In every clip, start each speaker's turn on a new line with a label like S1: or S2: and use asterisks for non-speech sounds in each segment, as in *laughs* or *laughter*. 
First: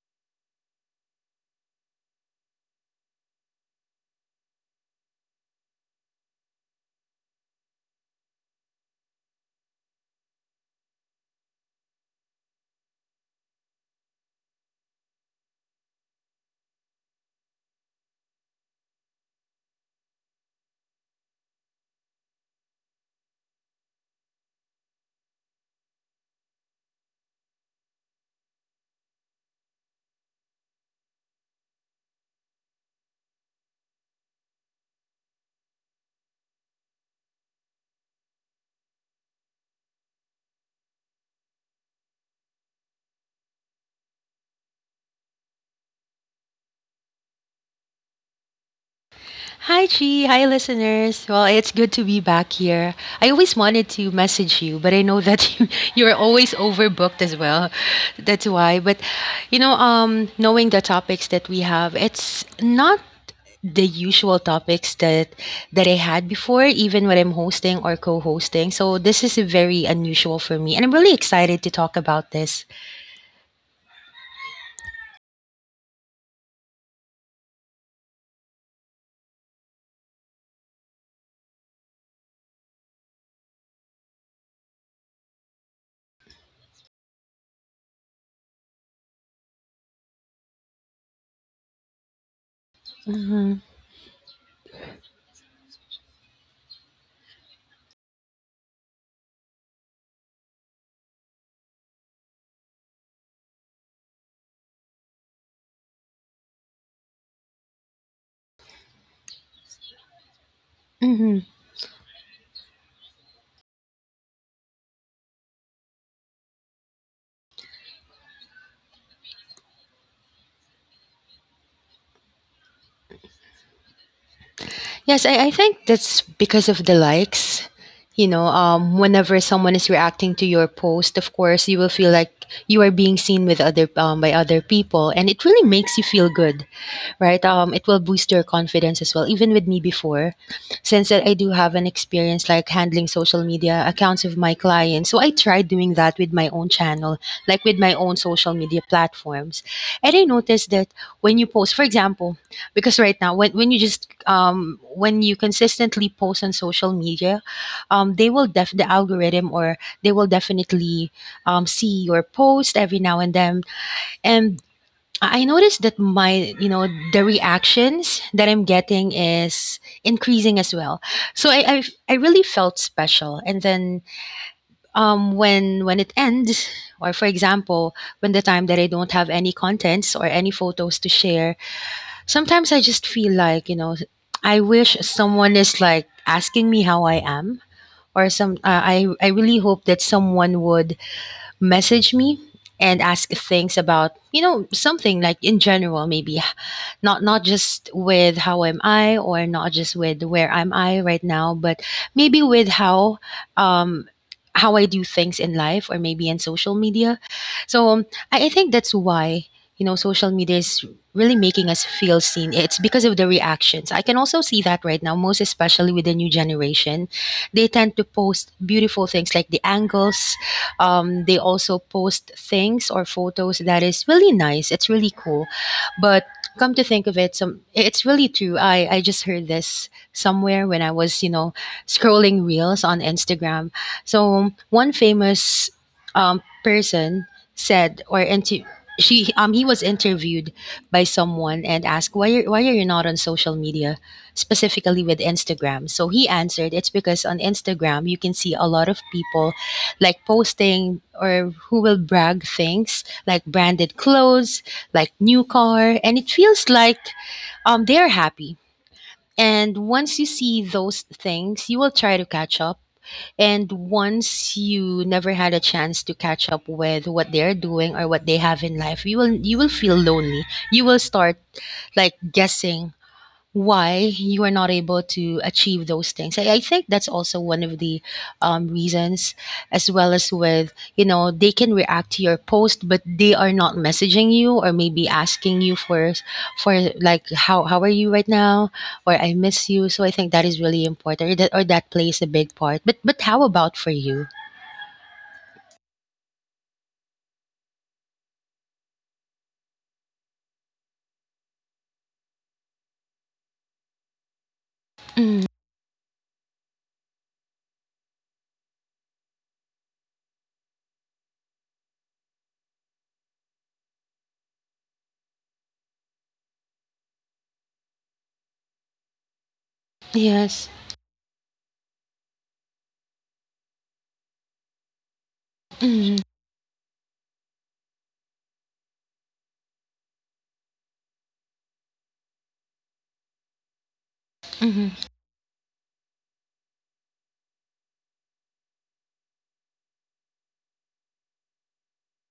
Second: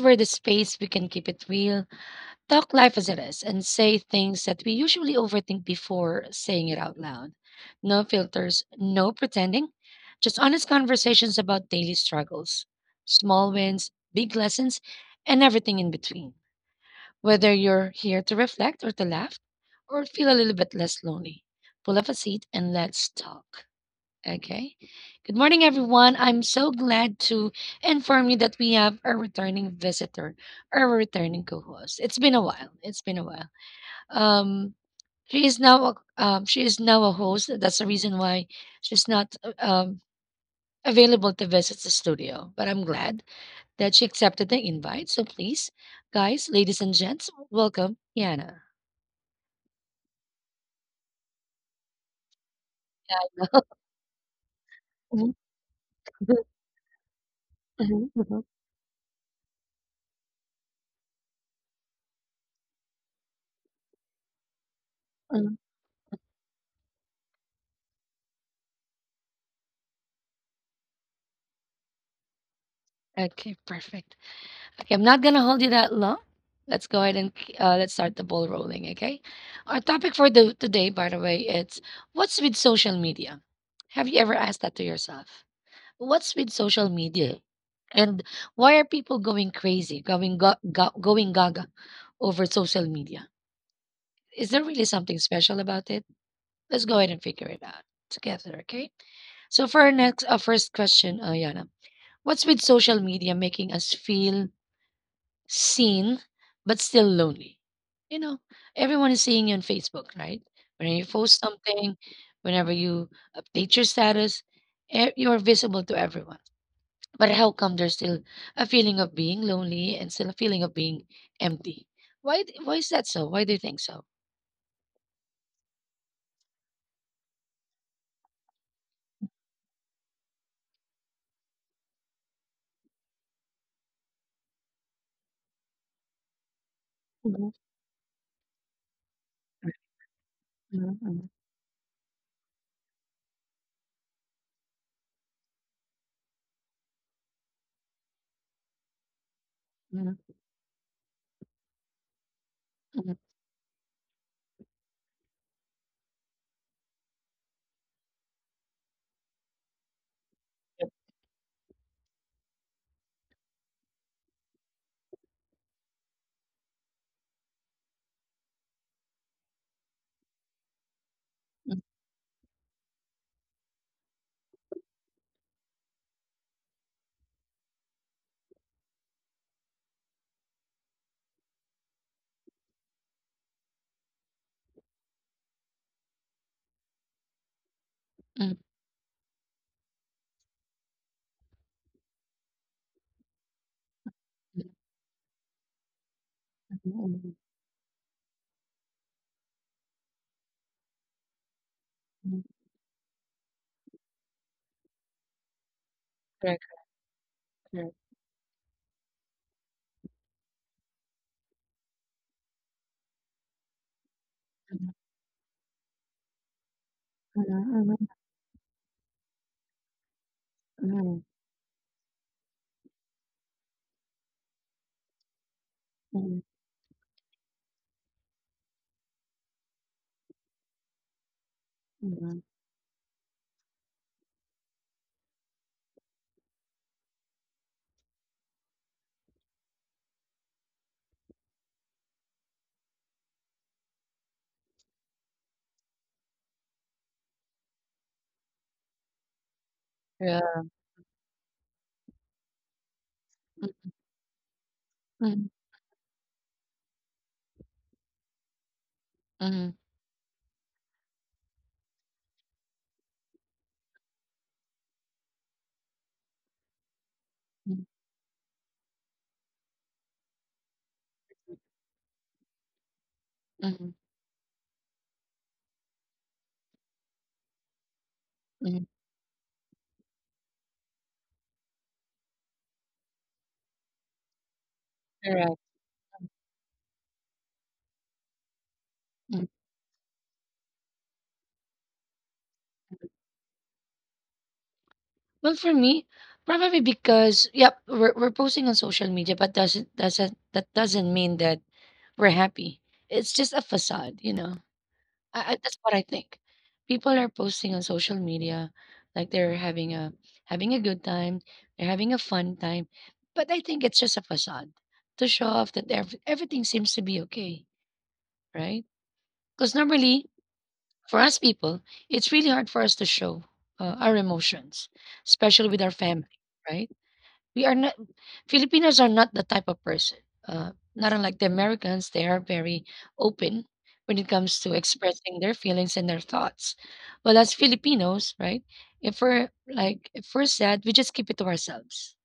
S1: where the space we can keep it real, talk life as it is, and say things that we usually overthink before saying it out loud. No filters, no pretending, just honest conversations about daily struggles, small wins, big lessons, and everything in between. Whether you're here to reflect or to laugh, or feel a little bit less lonely, pull up a seat and let's talk. Okay. Good morning, everyone. I'm so glad to inform you that we have a returning visitor, our returning co-host. It's been a while. It's been a while. Um, she is now a, she is now a host. That's the reason why she's not available to visit the studio. But I'm glad that she accepted the invite. So please, guys, ladies and gents, welcome Yana.
S2: Hi, Chi. Hi, listeners. Well, it's good to be back here. I always
S1: *laughs*
S2: wanted to message you, but I know
S1: Mhm,
S2: that *laughs* you're
S1: mhm,
S2: always overbooked as well.
S1: mhm,
S2: That's
S1: mhm,
S2: why. But, knowing the topics that we have, it's not the usual topics that
S1: mhm.
S2: that I had before even when I'm hosting or co-hosting, so this is very unusual for me and I'm really excited to talk about this.
S1: Okay, perfect. Okay, I'm not gonna hold you that long. Let's go ahead and let's start the ball rolling. Okay, our topic for the today, by the way, it's what's with social media. Have you ever asked that to yourself? What's with social media, and why are people going crazy, going gaga over social media?
S2: Hmm.
S1: Is there really something special about it? Let's go ahead and figure it out together. Okay. So for our next, first question, Yana, what's with social media making us feel seen but still lonely? You know, everyone is seeing you on Facebook, right? Whenever you post something, whenever you update your status, you're visible to everyone. But how come there's still a feeling of being lonely and still a feeling of being empty? Why is that so? Why do you think so?
S2: Yes, I think that's because of the likes. Whenever someone is reacting to your post, of course, you will feel like you are being seen with other by other people, and it really makes you feel good, right?
S1: Mhm,
S2: It will boost your confidence as well. Even with me before,
S1: mhm,
S2: since that I
S1: mhm,
S2: do have an experience like handling social media accounts of my clients, so I tried doing that with my own channel, like with my own social media platforms, and
S1: mhm,
S2: I noticed that when you post, for example, because right
S1: mhm,
S2: now when you just when you consistently post on social media, the algorithm or they will
S1: yep,
S2: definitely see your post every now and then. And I noticed that the reactions that I'm getting is increasing as well. So
S1: mhm,
S2: I really felt special. And then when it ends, or for example, when the time that I don't have any contents or any photos to share, sometimes I just feel like, you know, I wish someone is like asking me how I am, or some.
S1: mhm,
S2: I really hope that someone would message me and ask things about, you know,
S1: mhm,
S2: something like in general maybe, not
S1: mhm,
S2: just with how am I, or not just with where am I right now, but maybe
S1: mhm.
S2: with um how I do things in life or maybe in
S1: Correct,
S2: social media. So
S1: correct,
S2: I think that's why, you know, social media is really making us feel seen. It's because of the reactions. I can also see that
S1: mhm,
S2: right now, most especially with the new generation, they
S1: mhm,
S2: tend to
S1: mhm,
S2: post beautiful things like the angles.
S1: mhm,
S2: They also post things or photos that is really nice. It's really cool, but
S1: mhm,
S2: come to think of it, some it's really true. I just heard this somewhere when I was, you know, scrolling
S1: mhm.
S2: reels on Instagram. So one famous person said, or inter- she he was interviewed by someone and asked, why are you not on social media, specifically with Instagram? So he answered, it's because on Instagram you can see a lot of people like
S1: Yeah.
S2: posting, or who will brag things like
S1: Mm,
S2: branded clothes, like new
S1: mm,
S2: car, and it feels like they're happy,
S1: mm, mm,
S2: and
S1: mm.
S2: once you see those things you will try to catch up. And once you never had a chance to catch up with what they're
S1: Mm-hmm, mm-hmm,
S2: doing or what they have in life, you will feel lonely. You will start like guessing
S1: mm-hmm.
S2: why you are not able to achieve those things. I think that's also one of the
S1: Mm,
S2: reasons, as well as, with you know, they can react to your post, but they are not messaging you or maybe asking
S1: correct.
S2: you for like, how are you right now? Or I
S1: Mm.
S2: miss you. So I think that is really important, or that plays a big part. But how about for you?
S1: Well, for me, probably because yep, we're posting on social media, but doesn't that doesn't mean that we're happy. It's just a facade, you know.
S2: Mm,
S1: That's what I think. People are posting on social media like they're having a good time, they're having a fun time, but I think it's just a facade to show off that everything seems to be okay, right? Because normally
S2: yes.
S1: for us people, it's really hard for us to show our emotions, especially with our
S2: Mm,
S1: family, right? We are not, Filipinos are not the type of person, not unlike the Americans, they are very open when it comes to
S2: mm,
S1: expressing their feelings and their thoughts. Well, as Filipinos, right? If we're like, if we're sad, we just keep it to ourselves,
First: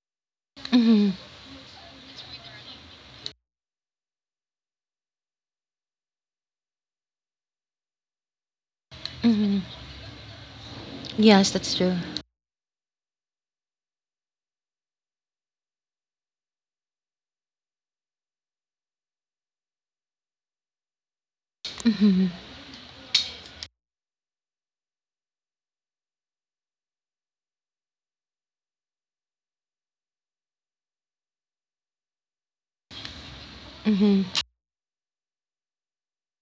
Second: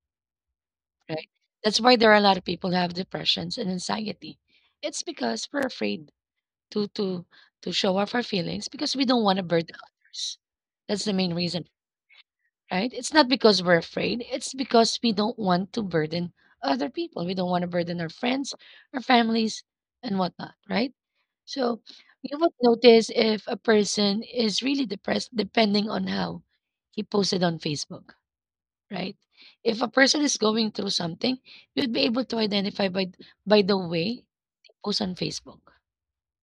S2: mm,
S1: right? That's why there are a lot of people who have depressions and anxiety. It's because we're afraid to to to show off our feelings because we don't want to
S2: mm.
S1: burden others. That's the main
S2: Yes,
S1: reason,
S2: that's true.
S1: right? It's not because we're afraid. It's because we don't want to burden other people. We don't want to burden our friends, our families, and whatnot, right? So
S2: Mm,
S1: you would notice if a person is really depressed depending on how he posted on Facebook, right? If a person is going through something, you'd be able to identify by the way
S2: mm.
S1: they post on Facebook,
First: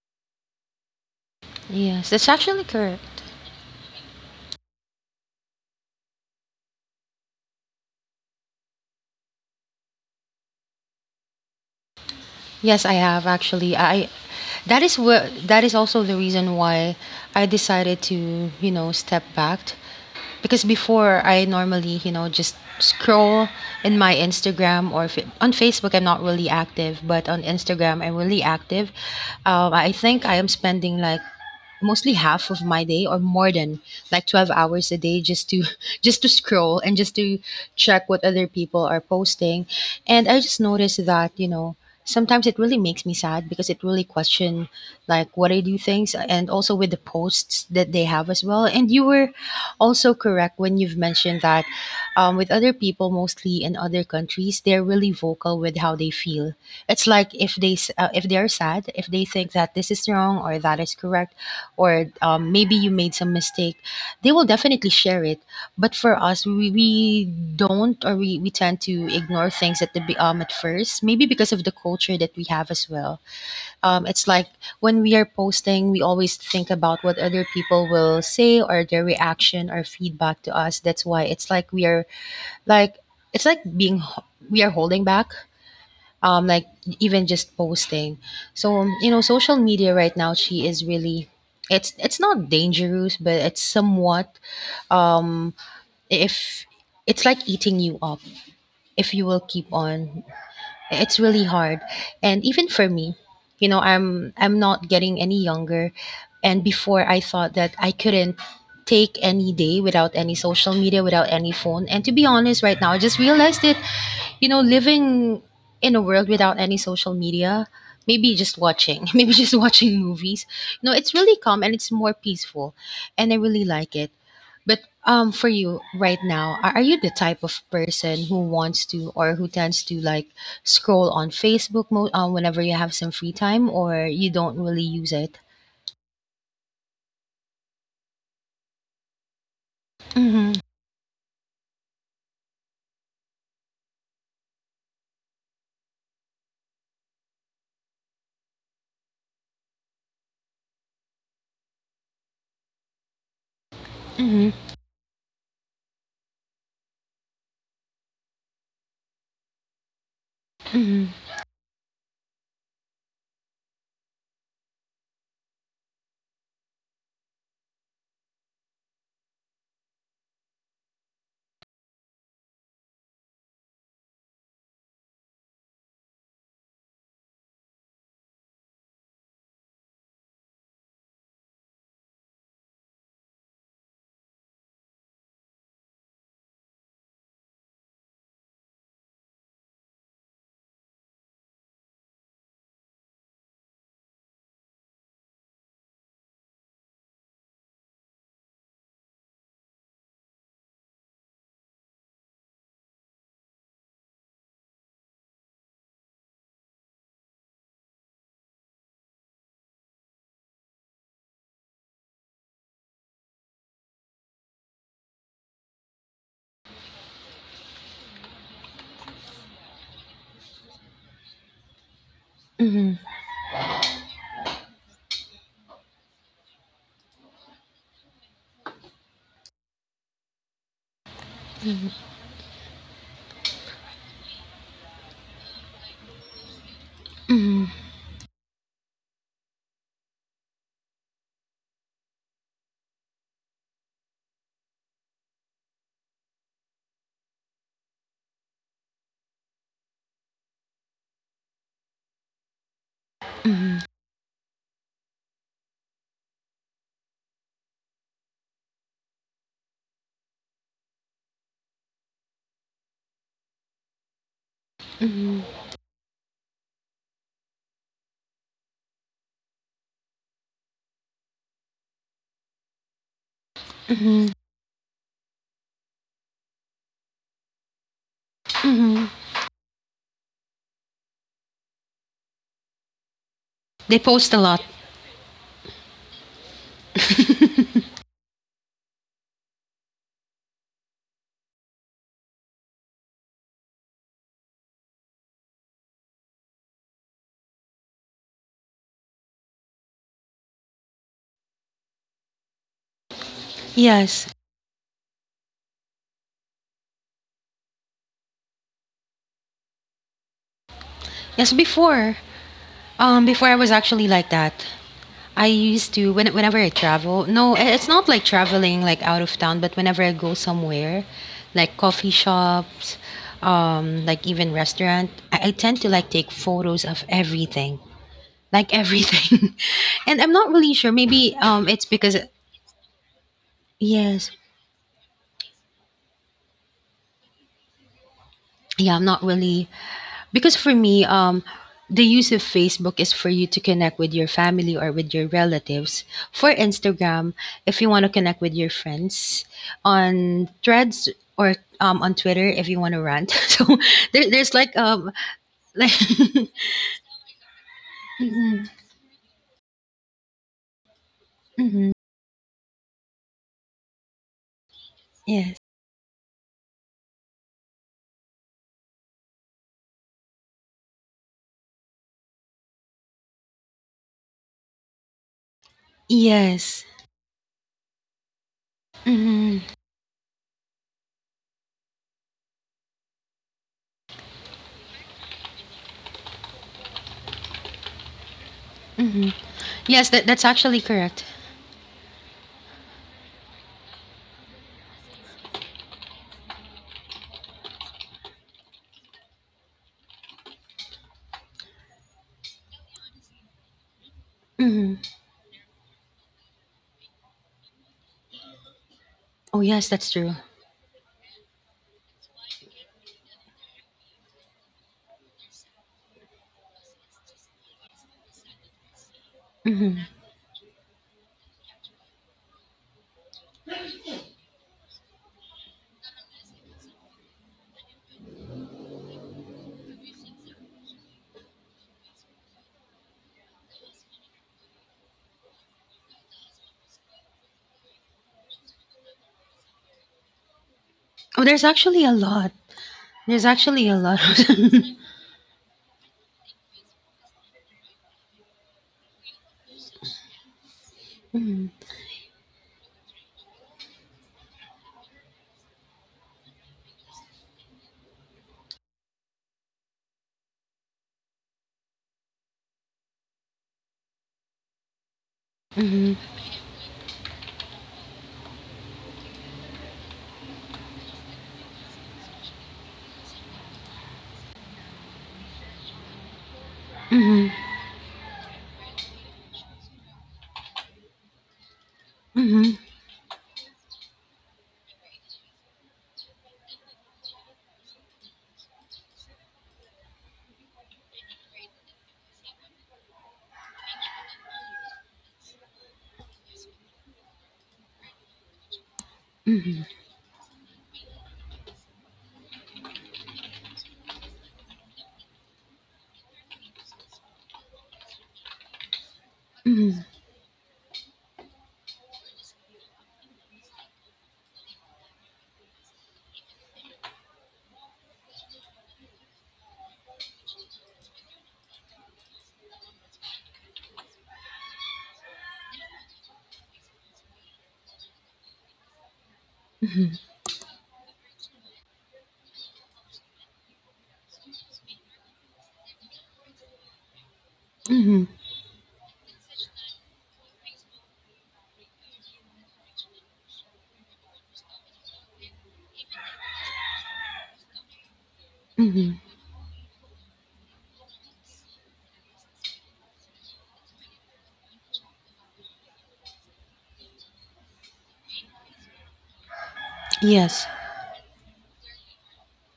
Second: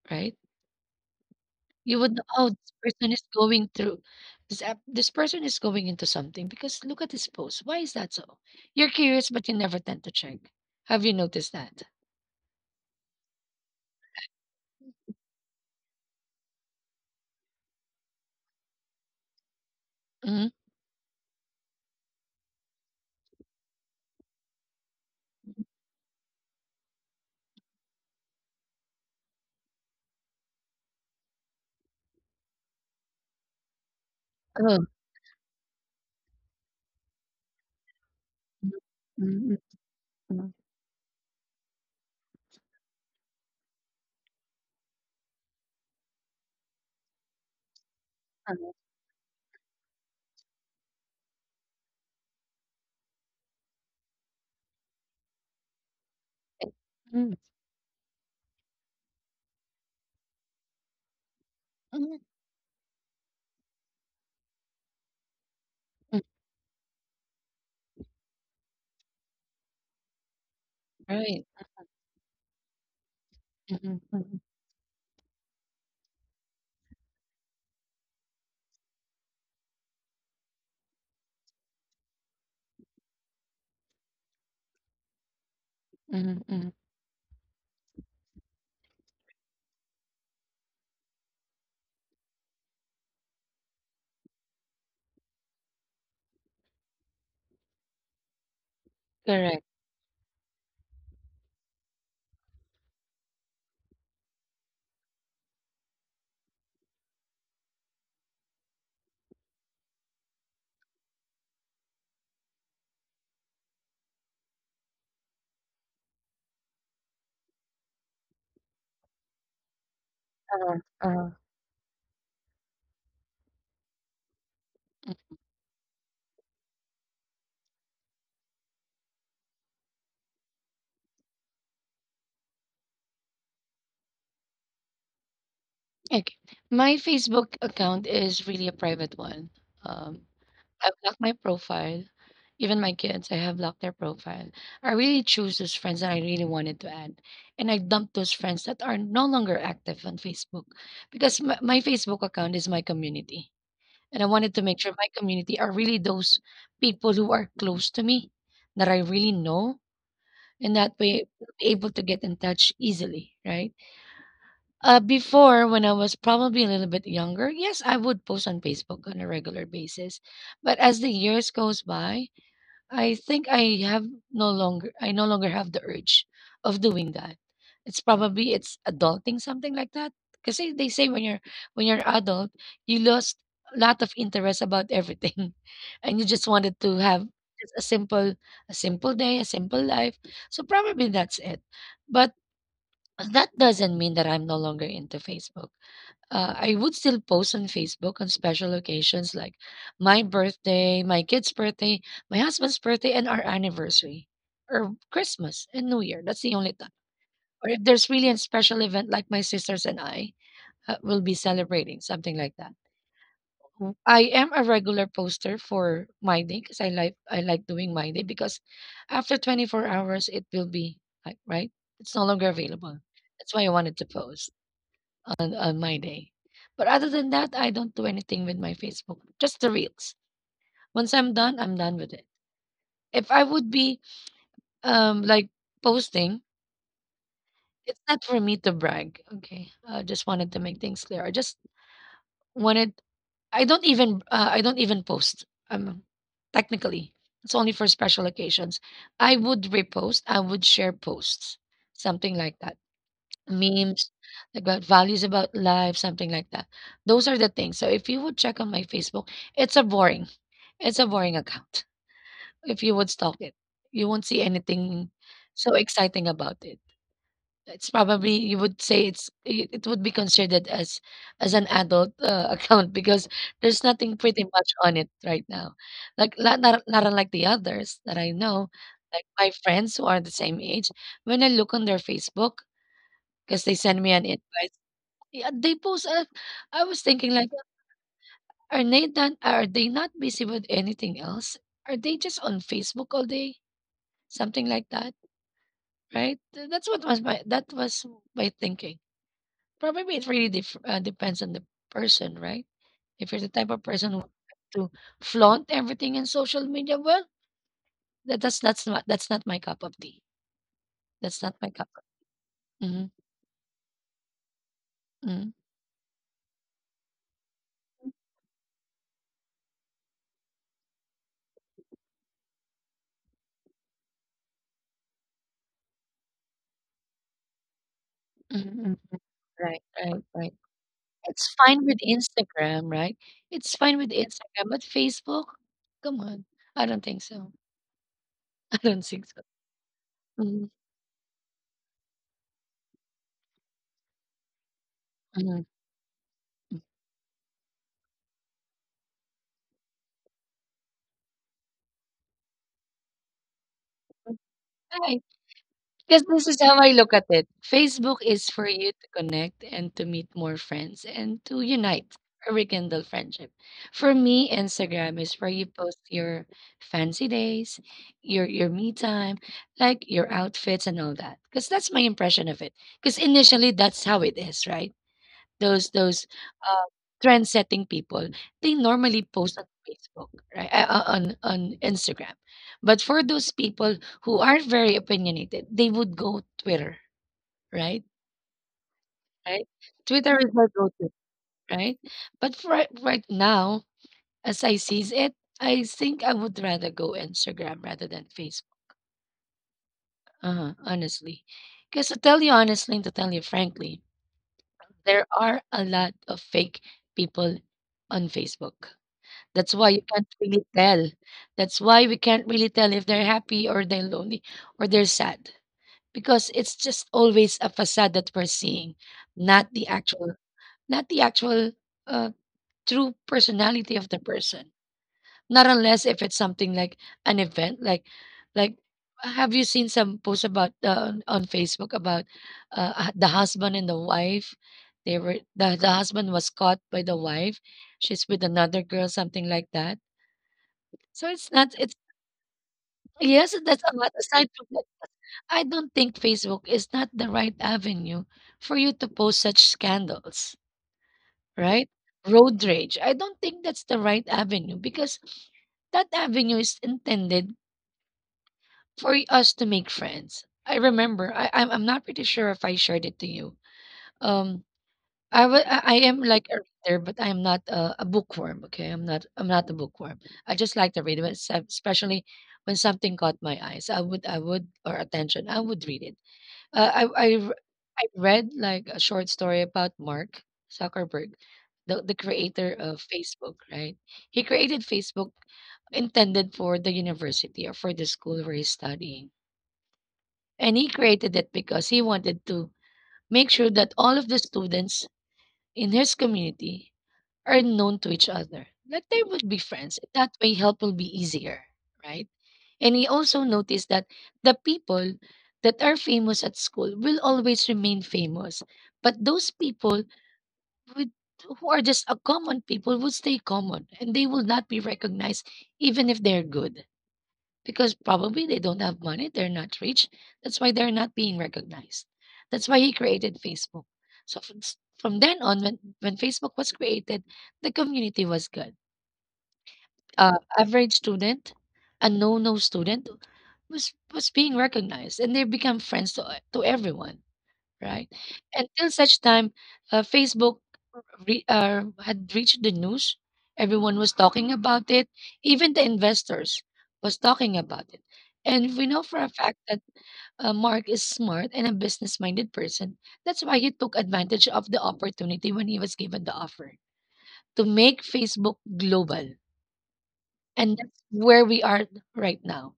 S1: right? You
S2: Yes,
S1: would know,
S2: that's
S1: "Oh,
S2: actually
S1: this person
S2: correct.
S1: is going through this person is going into something because look at his post. Why is that so?" You're curious, but you never tend to check. Have you noticed that?
S2: Yes, I have actually. I That is what, that is also the reason why I decided to, you know, step back,
S1: Mhm.
S2: because before I normally, you know, just scroll in my Instagram, on Facebook I'm not really active, but on Instagram I'm really active. I think I am spending like mostly half of my day or more than like 12
S1: Oh.
S2: hours a day just to *laughs* just to scroll and just to check what other people are
S1: Mhm.
S2: posting. And I
S1: Mhm.
S2: just noticed that, you know, sometimes it really makes me sad because it really question like what I do things, and also with the posts that they have as well.
S1: Mhm.
S2: And you were also correct when you've mentioned that with other people mostly in other countries they're really vocal with how they feel. It's like
S1: Mhm.
S2: if if they are sad, if they think that this is wrong or that is correct, or
S1: Mhm.
S2: maybe you made some mistake, they will definitely share it. But for
S1: Mhm.
S2: us, we don't, we tend to ignore things at at first, maybe because
S1: Right.
S2: of the culture that we have as well.
S1: Mhm.
S2: It's like
S1: Mhm.
S2: when we are posting, we always think about what other people will say or their reaction or feedback to us. That's why it's like we are like, it's like being h- we are holding back
S1: Mhm.
S2: like
S1: Mhm.
S2: even just posting. So, you know, social media right now, she is really, it's not dangerous, but it's somewhat um, if it's like eating you up if you will keep
S1: Correct.
S2: on. It's really hard, and even for me, you know, I'm not getting any younger, and before I thought that I couldn't take any day without any social media, without any phone. And to be honest, right now I just realized it, you know, living in a world without any social media, maybe just watching, *laughs* maybe just watching movies.
S1: uh
S2: No, it's really
S1: uh
S2: calm and it's more peaceful, and I really like it. But
S1: Mm.
S2: for you right now, are you the type of person who wants to, or who tends to like scroll on Facebook whenever you have some free time, or you don't really use it?
S1: Okay. My Facebook account is really a private one. Um
S2: Mm-hmm.
S1: I've locked my profile. Even my kids, I have locked their profile. I really choose those friends that I really wanted to add. And I dump those friends that are no longer active on Facebook because my Facebook account is my community. And I
S2: Mm-hmm.
S1: wanted to make sure my community are really those people who are close to me that I really know. And that
S2: Mm-hmm.
S1: way, able to get in touch easily, right? Before, when I was probably a little bit younger, yes, I would post on Facebook on a regular basis. But as the years goes by, I think I no longer have the urge of doing that. It's probably it's adulting something like that. Because they say when you're adult, you lost a lot of interest about everything, *laughs* and you just wanted to have just a simple day, a simple life. So probably that's it. But that doesn't mean that I'm no longer into Facebook. I would still post on Facebook on special occasions like my birthday, my kid's birthday, my husband's birthday, and our anniversary, or Christmas and New Year. That's the only time. Or if there's really a special event like my sisters and I will be celebrating, something like that. I am a regular poster for my day because I like doing my day because after 24 hours it will be like right, it's no longer
S2: Mm-hmm.
S1: available. That's why I wanted to post on my day. But other than that, I don't do anything with my Facebook. Just the reels. Once I'm done with it. If I would be um like posting,
S2: Mm-hmm.
S1: it's not for me to brag. Okay, I just wanted to make things clear. I just wanted. I don't even. I don't even post. Technically, it's only for special occasions. I would repost. I would share posts, something like that.
S2: Mm-hmm.
S1: Memes like, about values about life, something like that. Those are the things. So if you would check on my Facebook, it's it's a boring account. If you would stalk it, you won't see anything so exciting about it. It's probably you would say it would be considered as an adult *laughs* account because there's nothing
S2: Mm-hmm.
S1: pretty much on it right now. Like not unlike the others that I know,
S2: Mm-hmm.
S1: like my friends who are the same age. When I look on their Facebook, because they
S2: They
S1: send me an
S2: post a lot.
S1: invite yeah, they post. I was thinking like, are they not busy with anything else? Are they just on Facebook all day? Something like that, right? That was my thinking. Probably it really depends on the person, right? If you're the type of person who
S2: Yes.
S1: to flaunt everything in social media, well, that's not my cup of tea. That's
S2: Yes,
S1: not my cup.
S2: before.
S1: Of, mm-hmm,
S2: Before I was actually like that. I
S1: mm-hmm,
S2: used to when whenever I travel. No, it's not like traveling like out of town, but whenever I go somewhere, like coffee shops, like even restaurant, I tend to like take photos of everything, like
S1: mm-hmm.
S2: everything.
S1: Right,
S2: *laughs* And
S1: right,
S2: I'm not
S1: right.
S2: really sure. Maybe
S1: It's
S2: it's
S1: fine with
S2: because
S1: Instagram, right? It's fine with
S2: yes,
S1: Instagram, but Facebook? Come on. I don't think so. *laughs* I
S2: yeah,
S1: don't
S2: I'm not
S1: think so.
S2: really. Because
S1: Mhm,
S2: for me, the use of Facebook is for you to connect with your family or with your
S1: mhm,
S2: relatives. For
S1: mm.
S2: Instagram, if you want to connect with your friends, on Threads or on Twitter, if you want to rant. *laughs* So there's like
S1: Right,
S2: like.
S1: 'cause this is how
S2: *laughs*
S1: I look at it. Facebook is
S2: Hmm.
S1: for you to connect and to meet more friends and to
S2: Hmm.
S1: unite or rekindle friendship. For me, Instagram is where
S2: Yes.
S1: you post your fancy days, your me time, like your outfits and all that. Because that's my impression of it. Because initially that's how it is, right? Those those,
S2: Yes.
S1: uh, trend setting people, they normally post on
S2: Hmm.
S1: Facebook, right? On Instagram. But for those people who are very opinionated, they would go Twitter, right?
S2: Hmm.
S1: Right?
S2: Yes, that
S1: Twitter
S2: that's
S1: is my
S2: actually
S1: go-to,
S2: correct.
S1: right? But for right now, as I sees it, I think I would rather go Instagram rather than Facebook. Uh-huh, honestly. Because to tell you honestly and to tell you frankly,
S2: Hmm.
S1: there are a lot of fake people on Facebook.
S2: Oh
S1: That's
S2: yes,
S1: why you
S2: that's true.
S1: can't really tell. That's why we can't really tell if they're happy or they're lonely or they're sad because it's just always a facade that we're seeing, not the
S2: Hmm.
S1: actual, not the actual uh, true personality of the person. Not unless if it's something like an event, like have you seen some posts about on Facebook about the husband and the wife? They were the husband was caught by the wife. She's with another girl, something like that so
S2: Oh,
S1: it's
S2: there's
S1: not it's
S2: actually a lot. There's
S1: yes, that's
S2: actually a
S1: a lot.
S2: lot.
S1: Aside from that, I don't think Facebook is not the right avenue for you to post such scandals,
S2: *laughs* Hmm.
S1: right? Road rage. I don't think that's the right avenue because that avenue is intended for us to make friends. I remember, I'm not pretty sure if I shared it to you. Um, I wa- I am
S2: Hmm.
S1: like a reader, but I'm not a bookworm. Okay, I'm not. I'm not a bookworm. I just like to read, but especially when something caught my eyes, or attention, I would read it. Uh, I, I,
S2: Hmm.
S1: r-
S2: *laughs*
S1: I read like a short story about Mark Zuckerberg, the creator
S2: Mhm,
S1: of Facebook. Right, he created Facebook intended for the university or for the school where he's studying, and he created it because he wanted to make sure that all of the students in his community are known to each other. Like they would be
S2: mhm,
S1: friends. That way, help will be easier, right? And he also noticed that the people that are famous at school will always remain famous, but those
S2: mhm,
S1: people with who are just a common people would stay common, and they will not be recognized even if they're good because probably they don't have money, they're not rich. That's why they're not being recognized. That's why he created Facebook. So from then on, when Facebook was created, the community was good.
S2: mhm,
S1: Average student, a no-no student was being recognized, and they become friends to everyone, right?
S2: mhm,
S1: Until such time, Facebook had reached the news. Everyone was talking about it. Even the investors was talking about it. And we know for
S2: mhm.
S1: a fact that Mark is smart and a business-minded person. That's why he took advantage of the opportunity when he was given the offer to make Facebook global.
S2: Yes.
S1: And that's where we are right now.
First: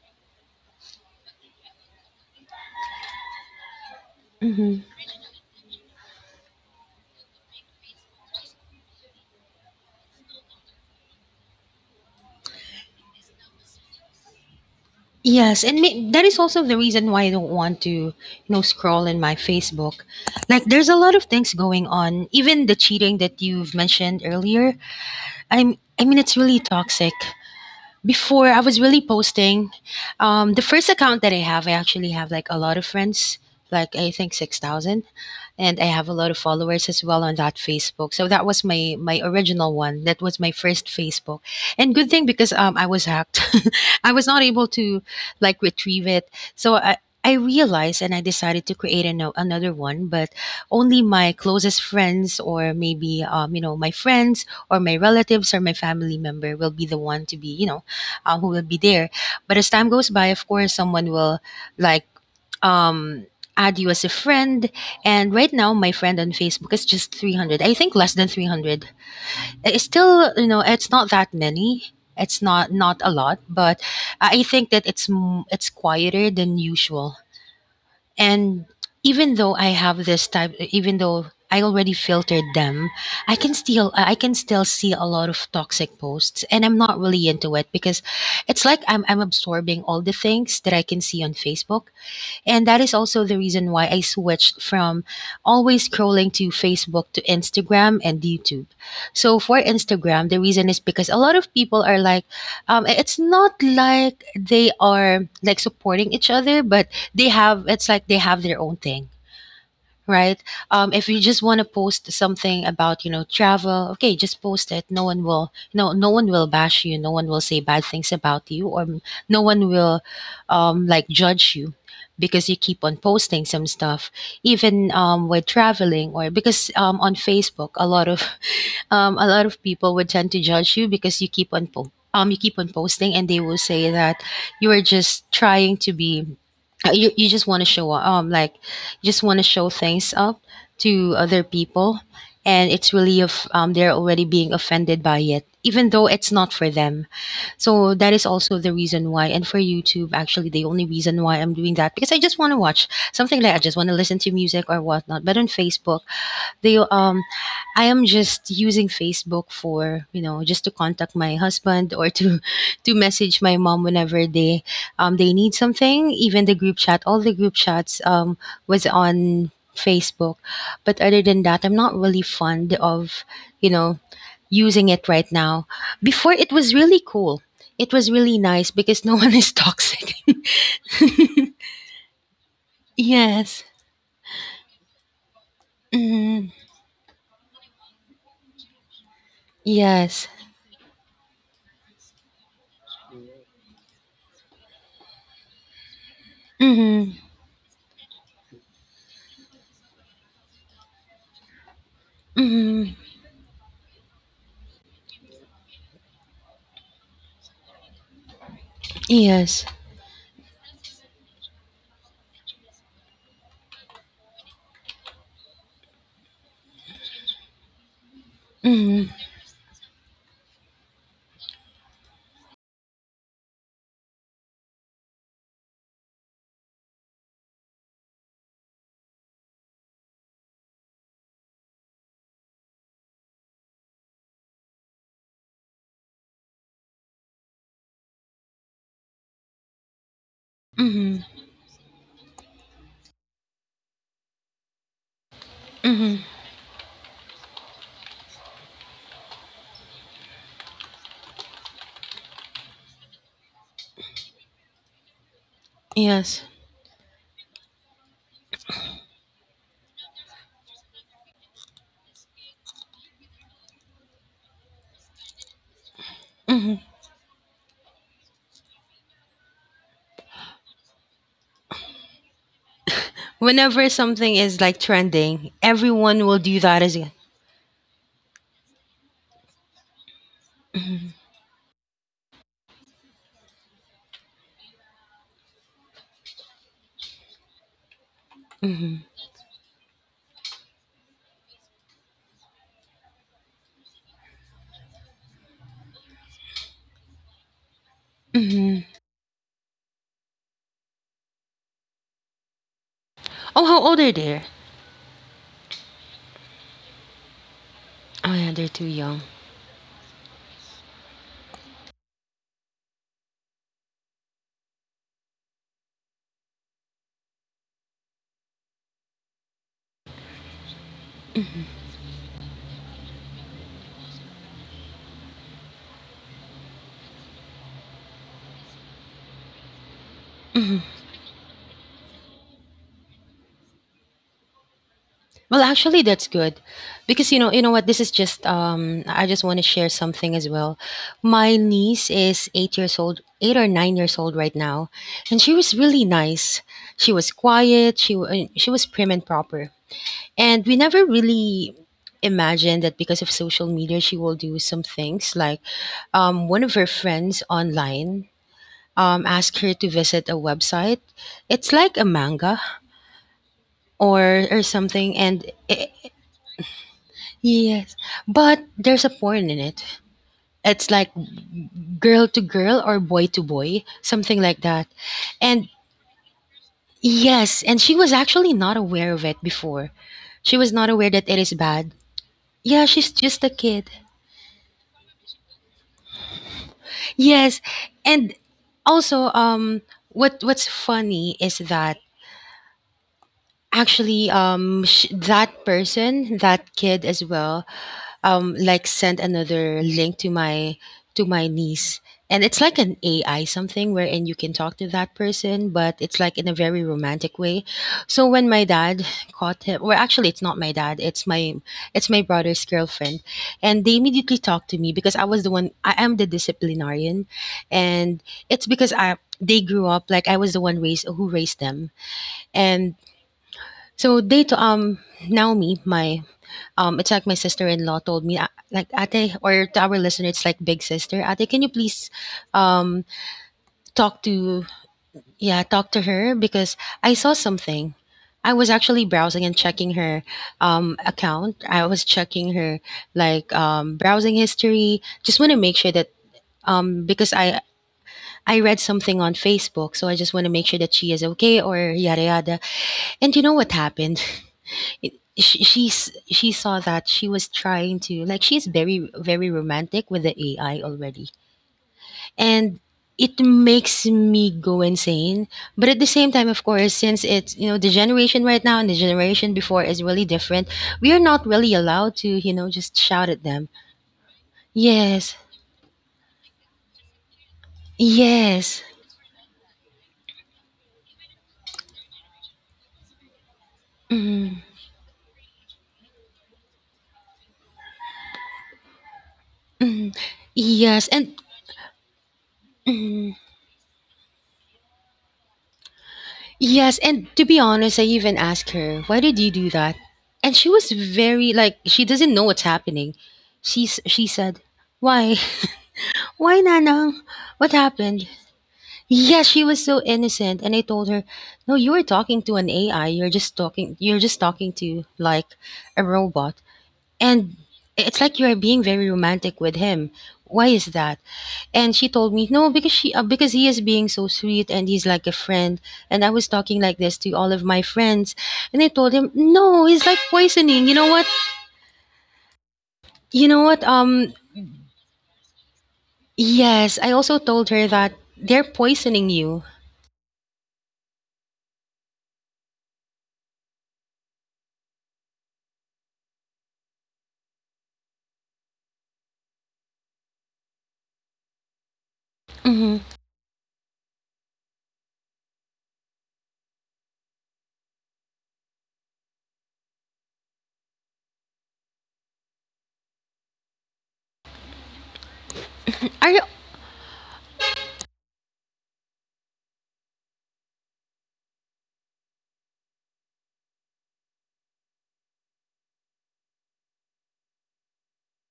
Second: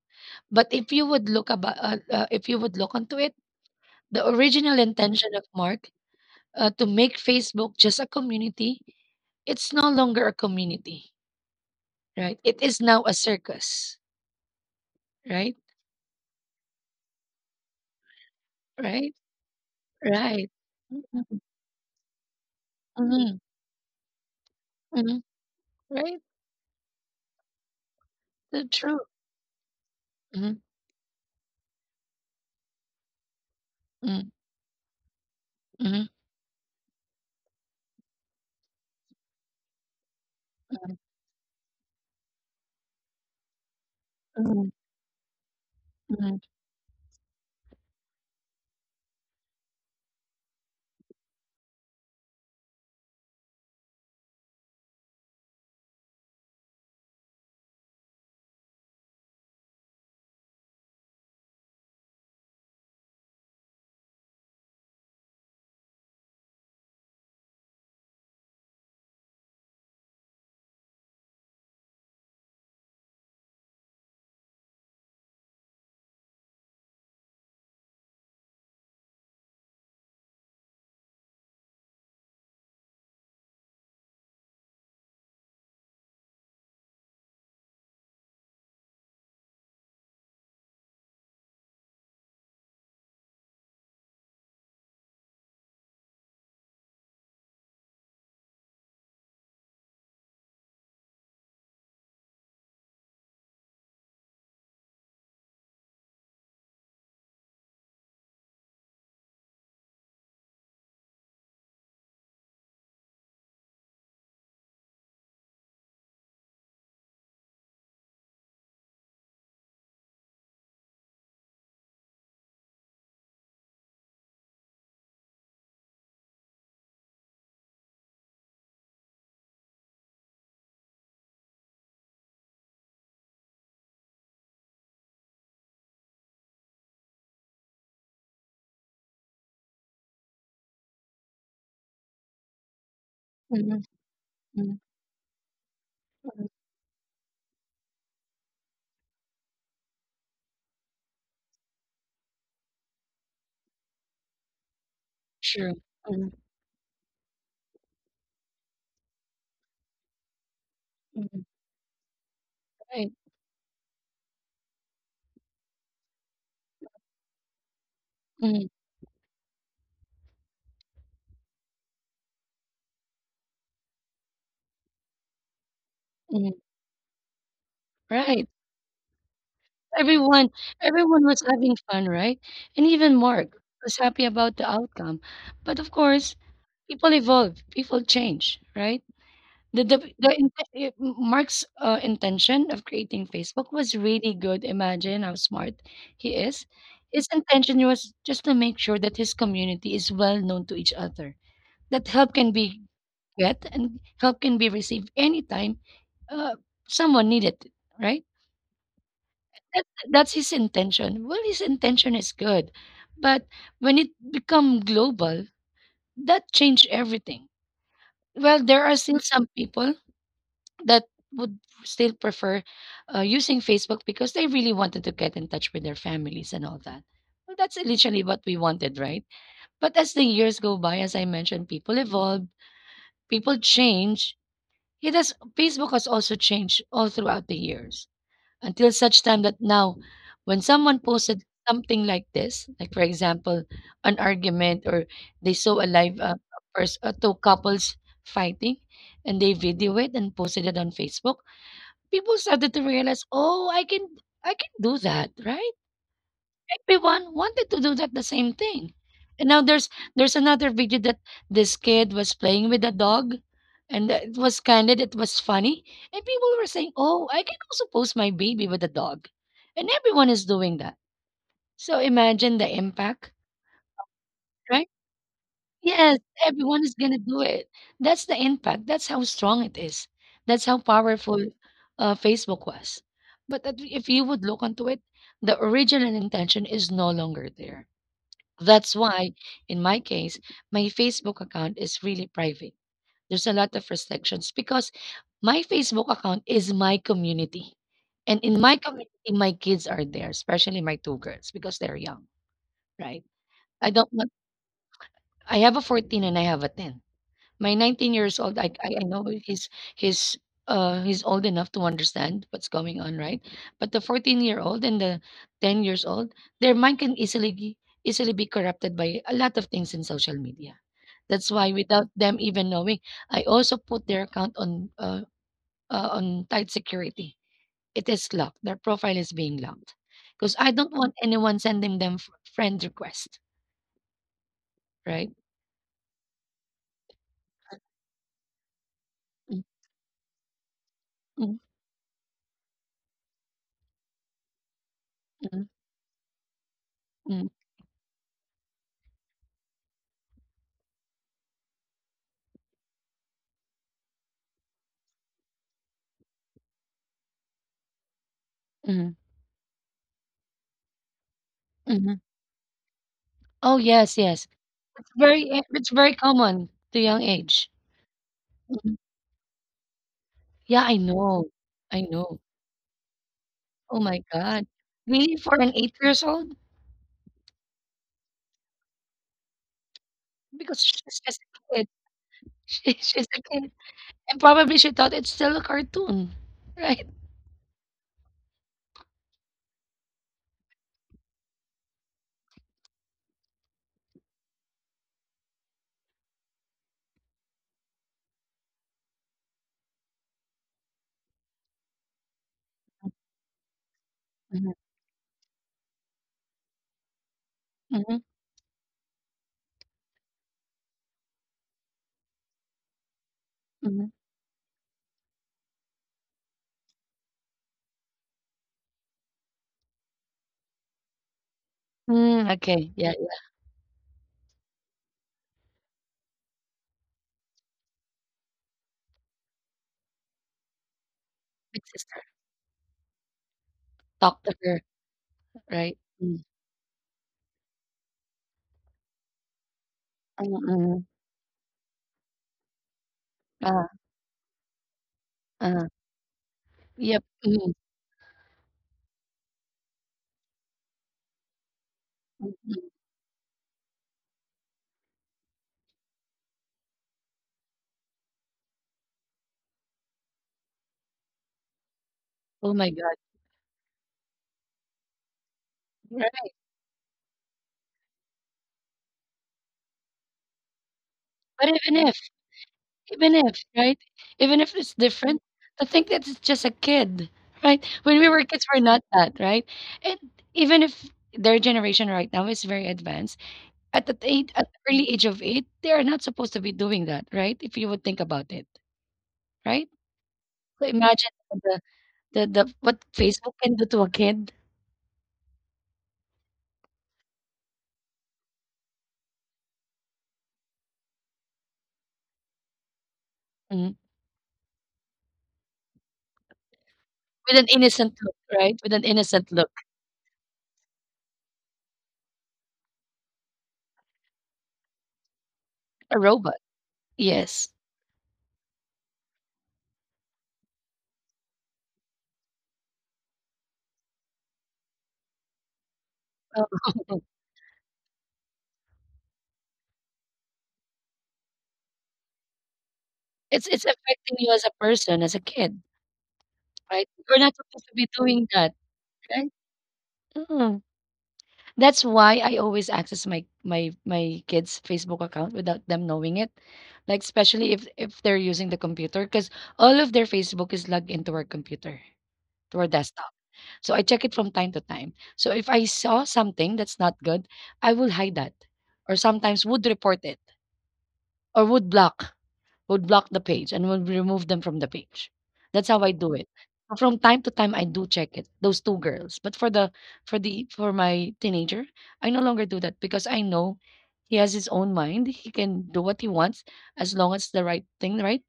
S1: But if you would look about, if you would look onto it, the original
S2: Hmm.
S1: intention of Mark to make Facebook just a community, it's no longer a community. Right. It is now a circus. Right?
S2: Yes, and may- that is also the reason why I don't want to, you know, scroll
S1: Right?
S2: in my Facebook.
S1: Right.
S2: Like, there's a lot of
S1: Mhm,
S2: things going on. Even the cheating
S1: mhm,
S2: that you've mentioned earlier,
S1: mhm.
S2: I mean,
S1: Right?
S2: it's really toxic. Before, I
S1: The
S2: was really
S1: true.
S2: posting. The
S1: Mhm,
S2: first account that I have, I actually have like a lot of friends, like I think
S1: mhm,
S2: 6,000, and I have
S1: mhm,
S2: a lot of followers as well on that Facebook. So that was my my original one. That was my first
S1: mhm,
S2: Facebook, and good thing because I was hacked. *laughs* I was not able
S1: mhm,
S2: to like retrieve it.
S1: mhm,
S2: So I. I realized and I decided to create another one, but only my closest friends or maybe, you know, my friends or my relatives or my family member will be the one to be, you know, who will be there. But as time goes by, of course, someone will like um, add you as a friend. And right now, my friend on Facebook is just 300. I think less than 300. It's still, you know, it's not that many. It's not Not a lot, but I think that it's quieter than usual. And even though I have this type, even though I already filtered them, I can still see a lot of toxic posts, and I'm not really into it because it's like I'm absorbing all the things that I can see on Facebook. And that is also the reason why I switched from always scrolling to Facebook to Instagram and YouTube. So for Instagram, the reason is because a lot of people are like, it's not like they are like supporting each other, but they have, it's like they have their own thing, right? If you just want to post something about, you know, travel, okay, just post it. No one will, no one will bash you. No one will say bad things about you, no one will like judge you because you keep on posting some stuff even with traveling, or because on facebook a lot of *laughs* a lot of people would tend to judge you because you keep on you keep on posting, and they will say that you are just trying to be you just want to show off, like just want to show things up to other people. And it's really of
S1: mhm,
S2: they're already being
S1: mhm,
S2: offended by it, even though it's
S1: mhm.
S2: not for them. So that is also the reason why. And for youtube, actually, the only reason why I'm doing that, because I just want to watch something, like I just want to listen to music or whatnot. But on
S1: True.
S2: facebook
S1: Mhm,
S2: they I am just using Facebook for, you know, just to contact my
S1: mhm.
S2: husband or to *laughs* to
S1: Right.
S2: message my mom whenever they need something. Even the group chat, all the group chats
S1: Mhm,
S2: was on Facebook. But other than that, I'm not really fond of, you know, using it right now. Before it
S1: mhm.
S2: was really cool. It was really
S1: Right.
S2: nice because no *laughs* one is toxic.
S1: Everyone
S2: *laughs*
S1: Everyone was having fun, right? And even Mark
S2: Yes.
S1: was happy about the outcome. But of course,
S2: Hmm.
S1: people evolve, people change, right? The the
S2: Yes.
S1: the inte eh, Mark's, intention of creating Facebook was really good. Imagine how smart he is.
S2: Hmm.
S1: His intention was just to make sure that his community is well known to each other, that help can be
S2: Hmm.
S1: get and help can be received anytime, uh, someone needed it, right?
S2: Yes.
S1: That's his intention. Well, his intention is good, but when it become global, that changed everything. Well, there are
S2: Mhm,
S1: still some people that would still prefer using Facebook because they really wanted to get in touch with their families and all that. Well, that's literally what we wanted, right? But as the years go by, as I mentioned, people evolve, people change. It has Facebook has also changed all throughout the years until such time that now, when someone
S2: mhm,
S1: posted something like this, like for example, an argument or they saw a
S2: mhm.
S1: live two couples fighting and they video it and posted it on Facebook. People started to realize, "Oh, I can do that," right?
S2: Yes.
S1: Everyone wanted to do that the same thing. And now there's another video that this kid was playing with a dog and that it was candid, it was funny. And people were
S2: Mhm.
S1: saying, "Oh, I can also post my baby with a dog." And everyone is doing that. So imagine the impact,
S2: Whenever something is like
S1: right?
S2: trending,
S1: Yes,
S2: everyone will do that
S1: everyone
S2: as
S1: is
S2: a.
S1: gonna do it. That's the impact. That's how strong it is. That's how
S2: Mhm,
S1: powerful Facebook was. But that- if you would look onto it, the original intention is no longer there. That's
S2: mhm,
S1: why, in my case, my Facebook account is really private. There's a lot of restrictions because my Facebook account is my community. And in my
S2: mhm.
S1: community, my kids are there, especially my two girls, because they're young, right?
S2: Oh, how
S1: I
S2: old are
S1: don't want,
S2: they?
S1: I have a 14 and I have a 10. My 19
S2: Oh
S1: years
S2: yeah,
S1: old,
S2: they're
S1: I
S2: too
S1: I I
S2: young.
S1: know he's he's old enough to understand what's going on, right? But the 14-year-old and the 10 years old, their mind can easily be corrupted by a lot of things in social media. That's why without them even knowing, I also put their account on tight security. It is locked. Their profile is being locked because I
S2: Mhm.
S1: don't want anyone sending them friend request, right?
S2: Well, actually, that's good, because you know what? This is just I just want to
S1: Mm,
S2: share something as well. My
S1: mm,
S2: niece is 8 years old, 8 or 9 years old right now, and she
S1: mm,
S2: was really nice. She was
S1: mm,
S2: quiet. She was prim and proper. And we never really imagined that because of social media, she will do some things. Like, one of her friends online,
S1: mm,
S2: asked her to visit a website. It's like a
S1: mhm.
S2: manga,
S1: Oh yes, yes.
S2: or
S1: It's
S2: something. And it,
S1: it's very common to young age.
S2: yes, but
S1: Mhm.
S2: there's a porn in it.
S1: Yeah,
S2: It's
S1: I
S2: like
S1: know. I
S2: girl to
S1: know.
S2: girl or boy to boy,
S1: Oh my
S2: something like
S1: god.
S2: that.
S1: Really, for
S2: And
S1: an 8 years old?
S2: yes, and she was actually not aware of it before. She was
S1: Because
S2: not aware
S1: she's
S2: that it
S1: just
S2: is
S1: a kid.
S2: bad.
S1: *laughs*
S2: Yeah, she's
S1: She's
S2: just
S1: a
S2: a
S1: kid,
S2: kid.
S1: and probably she thought it's still a cartoon, right?
S2: Yes, and also, what what's funny is that actually, that person, that kid as well, like sent another link to my niece, and it's like an AI something wherein you can talk
S1: Mhm,
S2: to that person, but it's like in a very romantic way.
S1: mhm,
S2: So when my dad caught him, well actually it's not my dad, it's my brother's girlfriend, and they
S1: mhm.
S2: immediately talked to me because I am the disciplinarian, and it's because I they grew up, like I was the one raised who raised them.
S1: Mm,
S2: And
S1: okay, yeah, yeah,
S2: so Naomi, my it's like my sister-in-law told me, "Ah, like Ate, or to our listener, it's like big sister. Ate, can you
S1: big
S2: please
S1: sister.
S2: um talk
S1: Talk to
S2: to,"
S1: her,
S2: yeah, talk
S1: right?
S2: to her
S1: Mm,
S2: because I saw something. I was actually browsing and checking her
S1: mm, mhm.
S2: account. I was checking her like
S1: Ah.
S2: browsing history. Just want to make sure
S1: uh,
S2: that
S1: yep,
S2: because
S1: mm,
S2: I read something on Facebook, so I just want to make sure that she is okay or yada
S1: mm,
S2: yada.
S1: mm.
S2: And you know what happened? She saw that she was trying to like she's very very romantic with the AI already,
S1: Oh
S2: and
S1: my god,
S2: it makes me go insane. But at the same
S1: right.
S2: time, of course, since it's, you know, the generation right now and the generation before is really different, we are not really
S1: But even
S2: allowed
S1: if,
S2: to, you know, just shout
S1: even
S2: at them.
S1: if, right? Even if it's
S2: Yes,
S1: different, to think that it's just a kid, right? When we were kids,
S2: yes,
S1: we're not that, right? And even if their generation right now is very advanced, at the age,
S2: mm,
S1: at the early age of eight, they are not supposed to be doing that, right? If you would think about it, right?
S2: mm,
S1: So
S2: yes, and.
S1: imagine the the what
S2: Mm.
S1: Facebook can do to a kid.
S2: Yes, and to be honest, I even asked her, "Why did you do that?" And she was very like she doesn't know what's happening.
S1: Mm,
S2: She said, "Why? *laughs* Why Nanang?
S1: with an
S2: What
S1: innocent
S2: happened?"
S1: look, right? With an
S2: Yeah,
S1: innocent
S2: she
S1: look,
S2: was so innocent, and I told her, "No, you were talking to an AI. You're just talking. You're just talking to like a
S1: a robot.
S2: robot." And
S1: Yes.
S2: it's like you are being very romantic with him. Why is that? And she told me, no, because she because he is being so sweet and he's like a friend. And I was
S1: So
S2: talking like this
S1: *laughs*
S2: to all of my friends, and I told him, no, he's like poisoning. You know what? You know what?
S1: it's
S2: Um,
S1: affecting you as a person, as a kid,
S2: yes, I
S1: right?
S2: also
S1: We're not
S2: told her
S1: supposed to be
S2: that
S1: doing
S2: they're
S1: that.
S2: poisoning
S1: Right?
S2: you.
S1: Mm. That's why I always access my kids' Facebook account without them knowing it. Like especially if they're using the computer, because all of their Facebook is logged into our computer, to our
S2: Hmm.
S1: desktop. So I check it from time to time. So if I saw something that's not good, I will hide that, or sometimes would report it, or would block the page and would remove them from the page. That's how I
S2: Are
S1: do
S2: you?
S1: it. So from time to time, I do check it, those 2 girls. But for my teenager, I no longer do that because I know he has his own mind. He can do what he wants as long as the right thing, right?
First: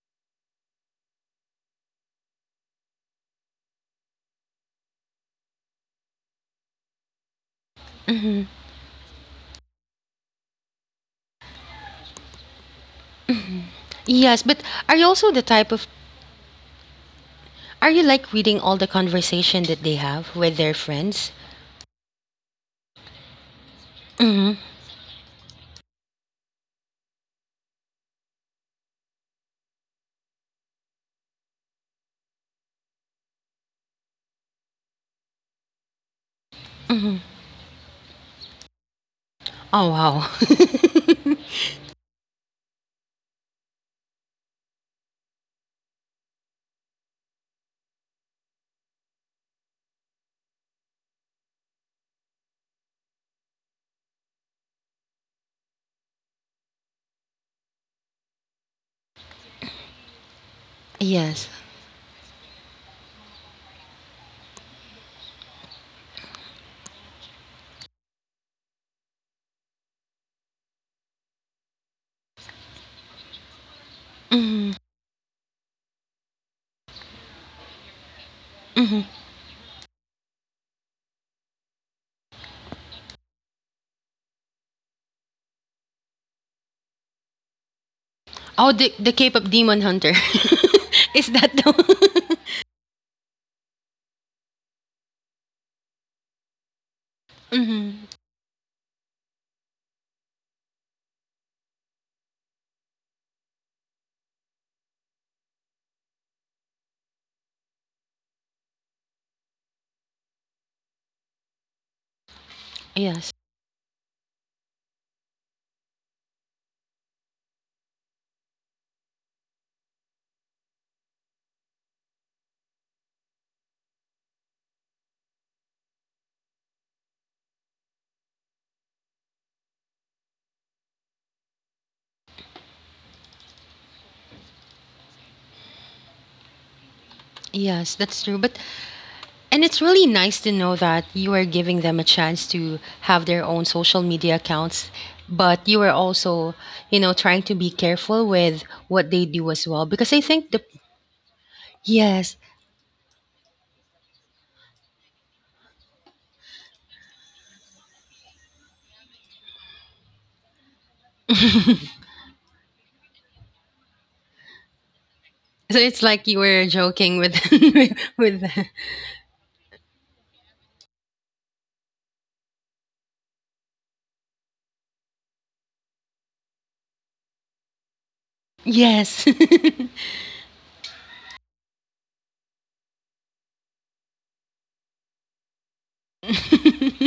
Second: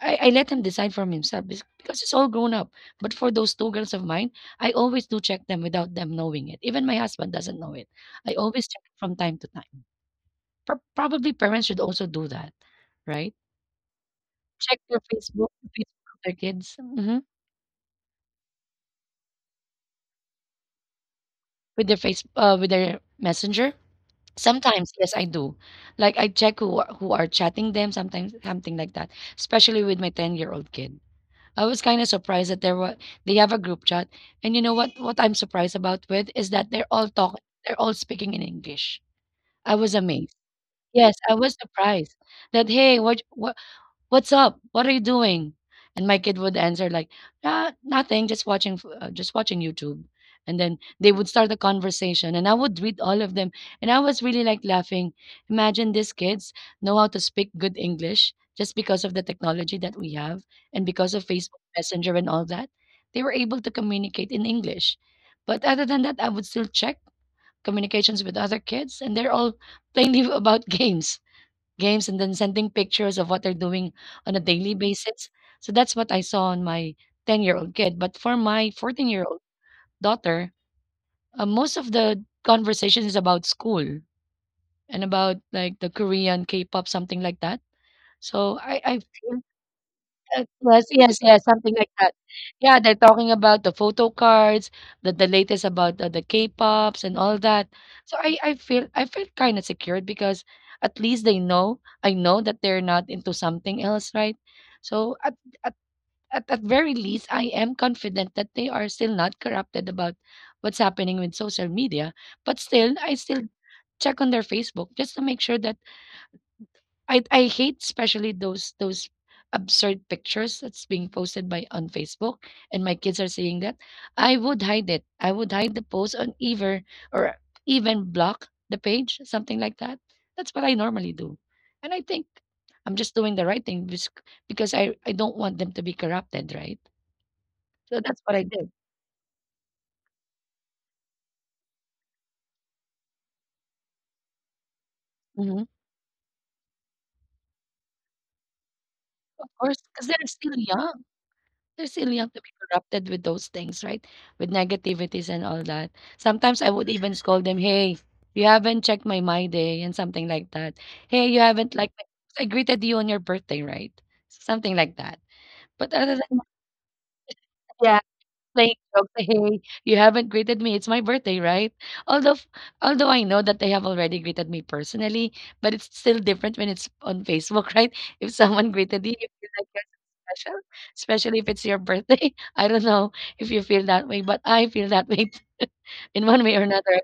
S1: I let him decide from himself because he's all grown up. But for those 2 girls of mine, I always do check them without them knowing it. Even my husband doesn't know it. I
S2: Mhm.
S1: always check from time to time. Probably parents should also do that, right?
S2: Yes, but
S1: Check
S2: are
S1: their
S2: you also the type of?
S1: Facebook of their kids, mhm,
S2: Are you like reading all the conversation that they have with their friends?
S1: with their face with their Messenger?
S2: Hmm.
S1: Sometimes, yes, I do. Like, I check who are chatting them, sometimes something like that, especially with my ten-year-old kid. I was kinda surprised that there were they have a group chat, and you know what I'm surprised about with is that
S2: Hmm.
S1: they're all speaking in English. I
S2: Oh
S1: was amazed. Yes, I
S2: wow.
S1: was
S2: *laughs*
S1: surprised that, "Hey, what what's up? What are you doing?" And my kid would answer like, ah, nothing, just watching, just watching YouTube. And then they would start a conversation, and I would read all of them, and I was really like laughing. Imagine these kids know how to speak good English just because of the technology that we have, and because of
S2: Yes.
S1: Facebook Messenger and all that, they were able to communicate in English. But other than that, I would still check communications with other kids, and they're all plainly *laughs* about games and then sending pictures of what they're doing on a daily
S2: Mhm,
S1: basis. So that's what I saw on my 10-year-old kid. But for my
S2: mhm.
S1: 14-year-old daughter, most of the conversation is about school and about like the Korean K-pop, something like that. So
S2: Oh, the
S1: I
S2: Cape
S1: feel
S2: of Demon Hunter.
S1: yes,
S2: *laughs*
S1: yes,
S2: Is
S1: yes,
S2: that
S1: something like that.
S2: the? *laughs*
S1: Yeah, they're talking about the photo cards, the latest about the K-pops and all that.
S2: Mhm.
S1: So I feel kind of secured because at least they know I know that they're not into something else, right? So at at very least I am confident that they are still not corrupted about what's happening with social media, but still I
S2: Yes.
S1: still check on their Facebook just to make sure that I hate especially those absurd pictures that's being posted by on Facebook and my kids are seeing that. I would hide it. I would hide the post on either or even block the page, something like that. That's what I normally do. And I think I'm just doing the right thing because I don't want them to be corrupted, right?
S2: Yes,
S1: So that's
S2: that's
S1: what
S2: true.
S1: I
S2: But
S1: did.
S2: and it's really nice to know that you are giving them a chance to have their own social media accounts,
S1: Hmm.
S2: but you are also, you know, trying to be careful with what they
S1: Of
S2: do as
S1: course,
S2: well,
S1: because
S2: because I
S1: they're
S2: think
S1: still
S2: the
S1: young. They're still young
S2: yes.
S1: to be corrupted with those things, right? With negativities and all that. Sometimes I would even scold them, "Hey, you haven't checked my day," and something like that. "Hey, you haven't like I greeted you on your birthday, right?" Something like that.
S2: So
S1: But
S2: it's
S1: other
S2: like you
S1: than
S2: were joking with
S1: that
S2: *laughs* with
S1: playing jokes, *laughs* "Hey, you haven't greeted me. It's my birthday, right?" Although f- Although I know that they have already greeted me personally, but it's still different when it's on Facebook, *laughs* right? If someone greeted you,
S2: yes.
S1: you feel like you're
S2: *laughs*
S1: so special, especially if it's your birthday. *laughs* I don't know if you feel that way, but I feel that way *laughs* in one way or another.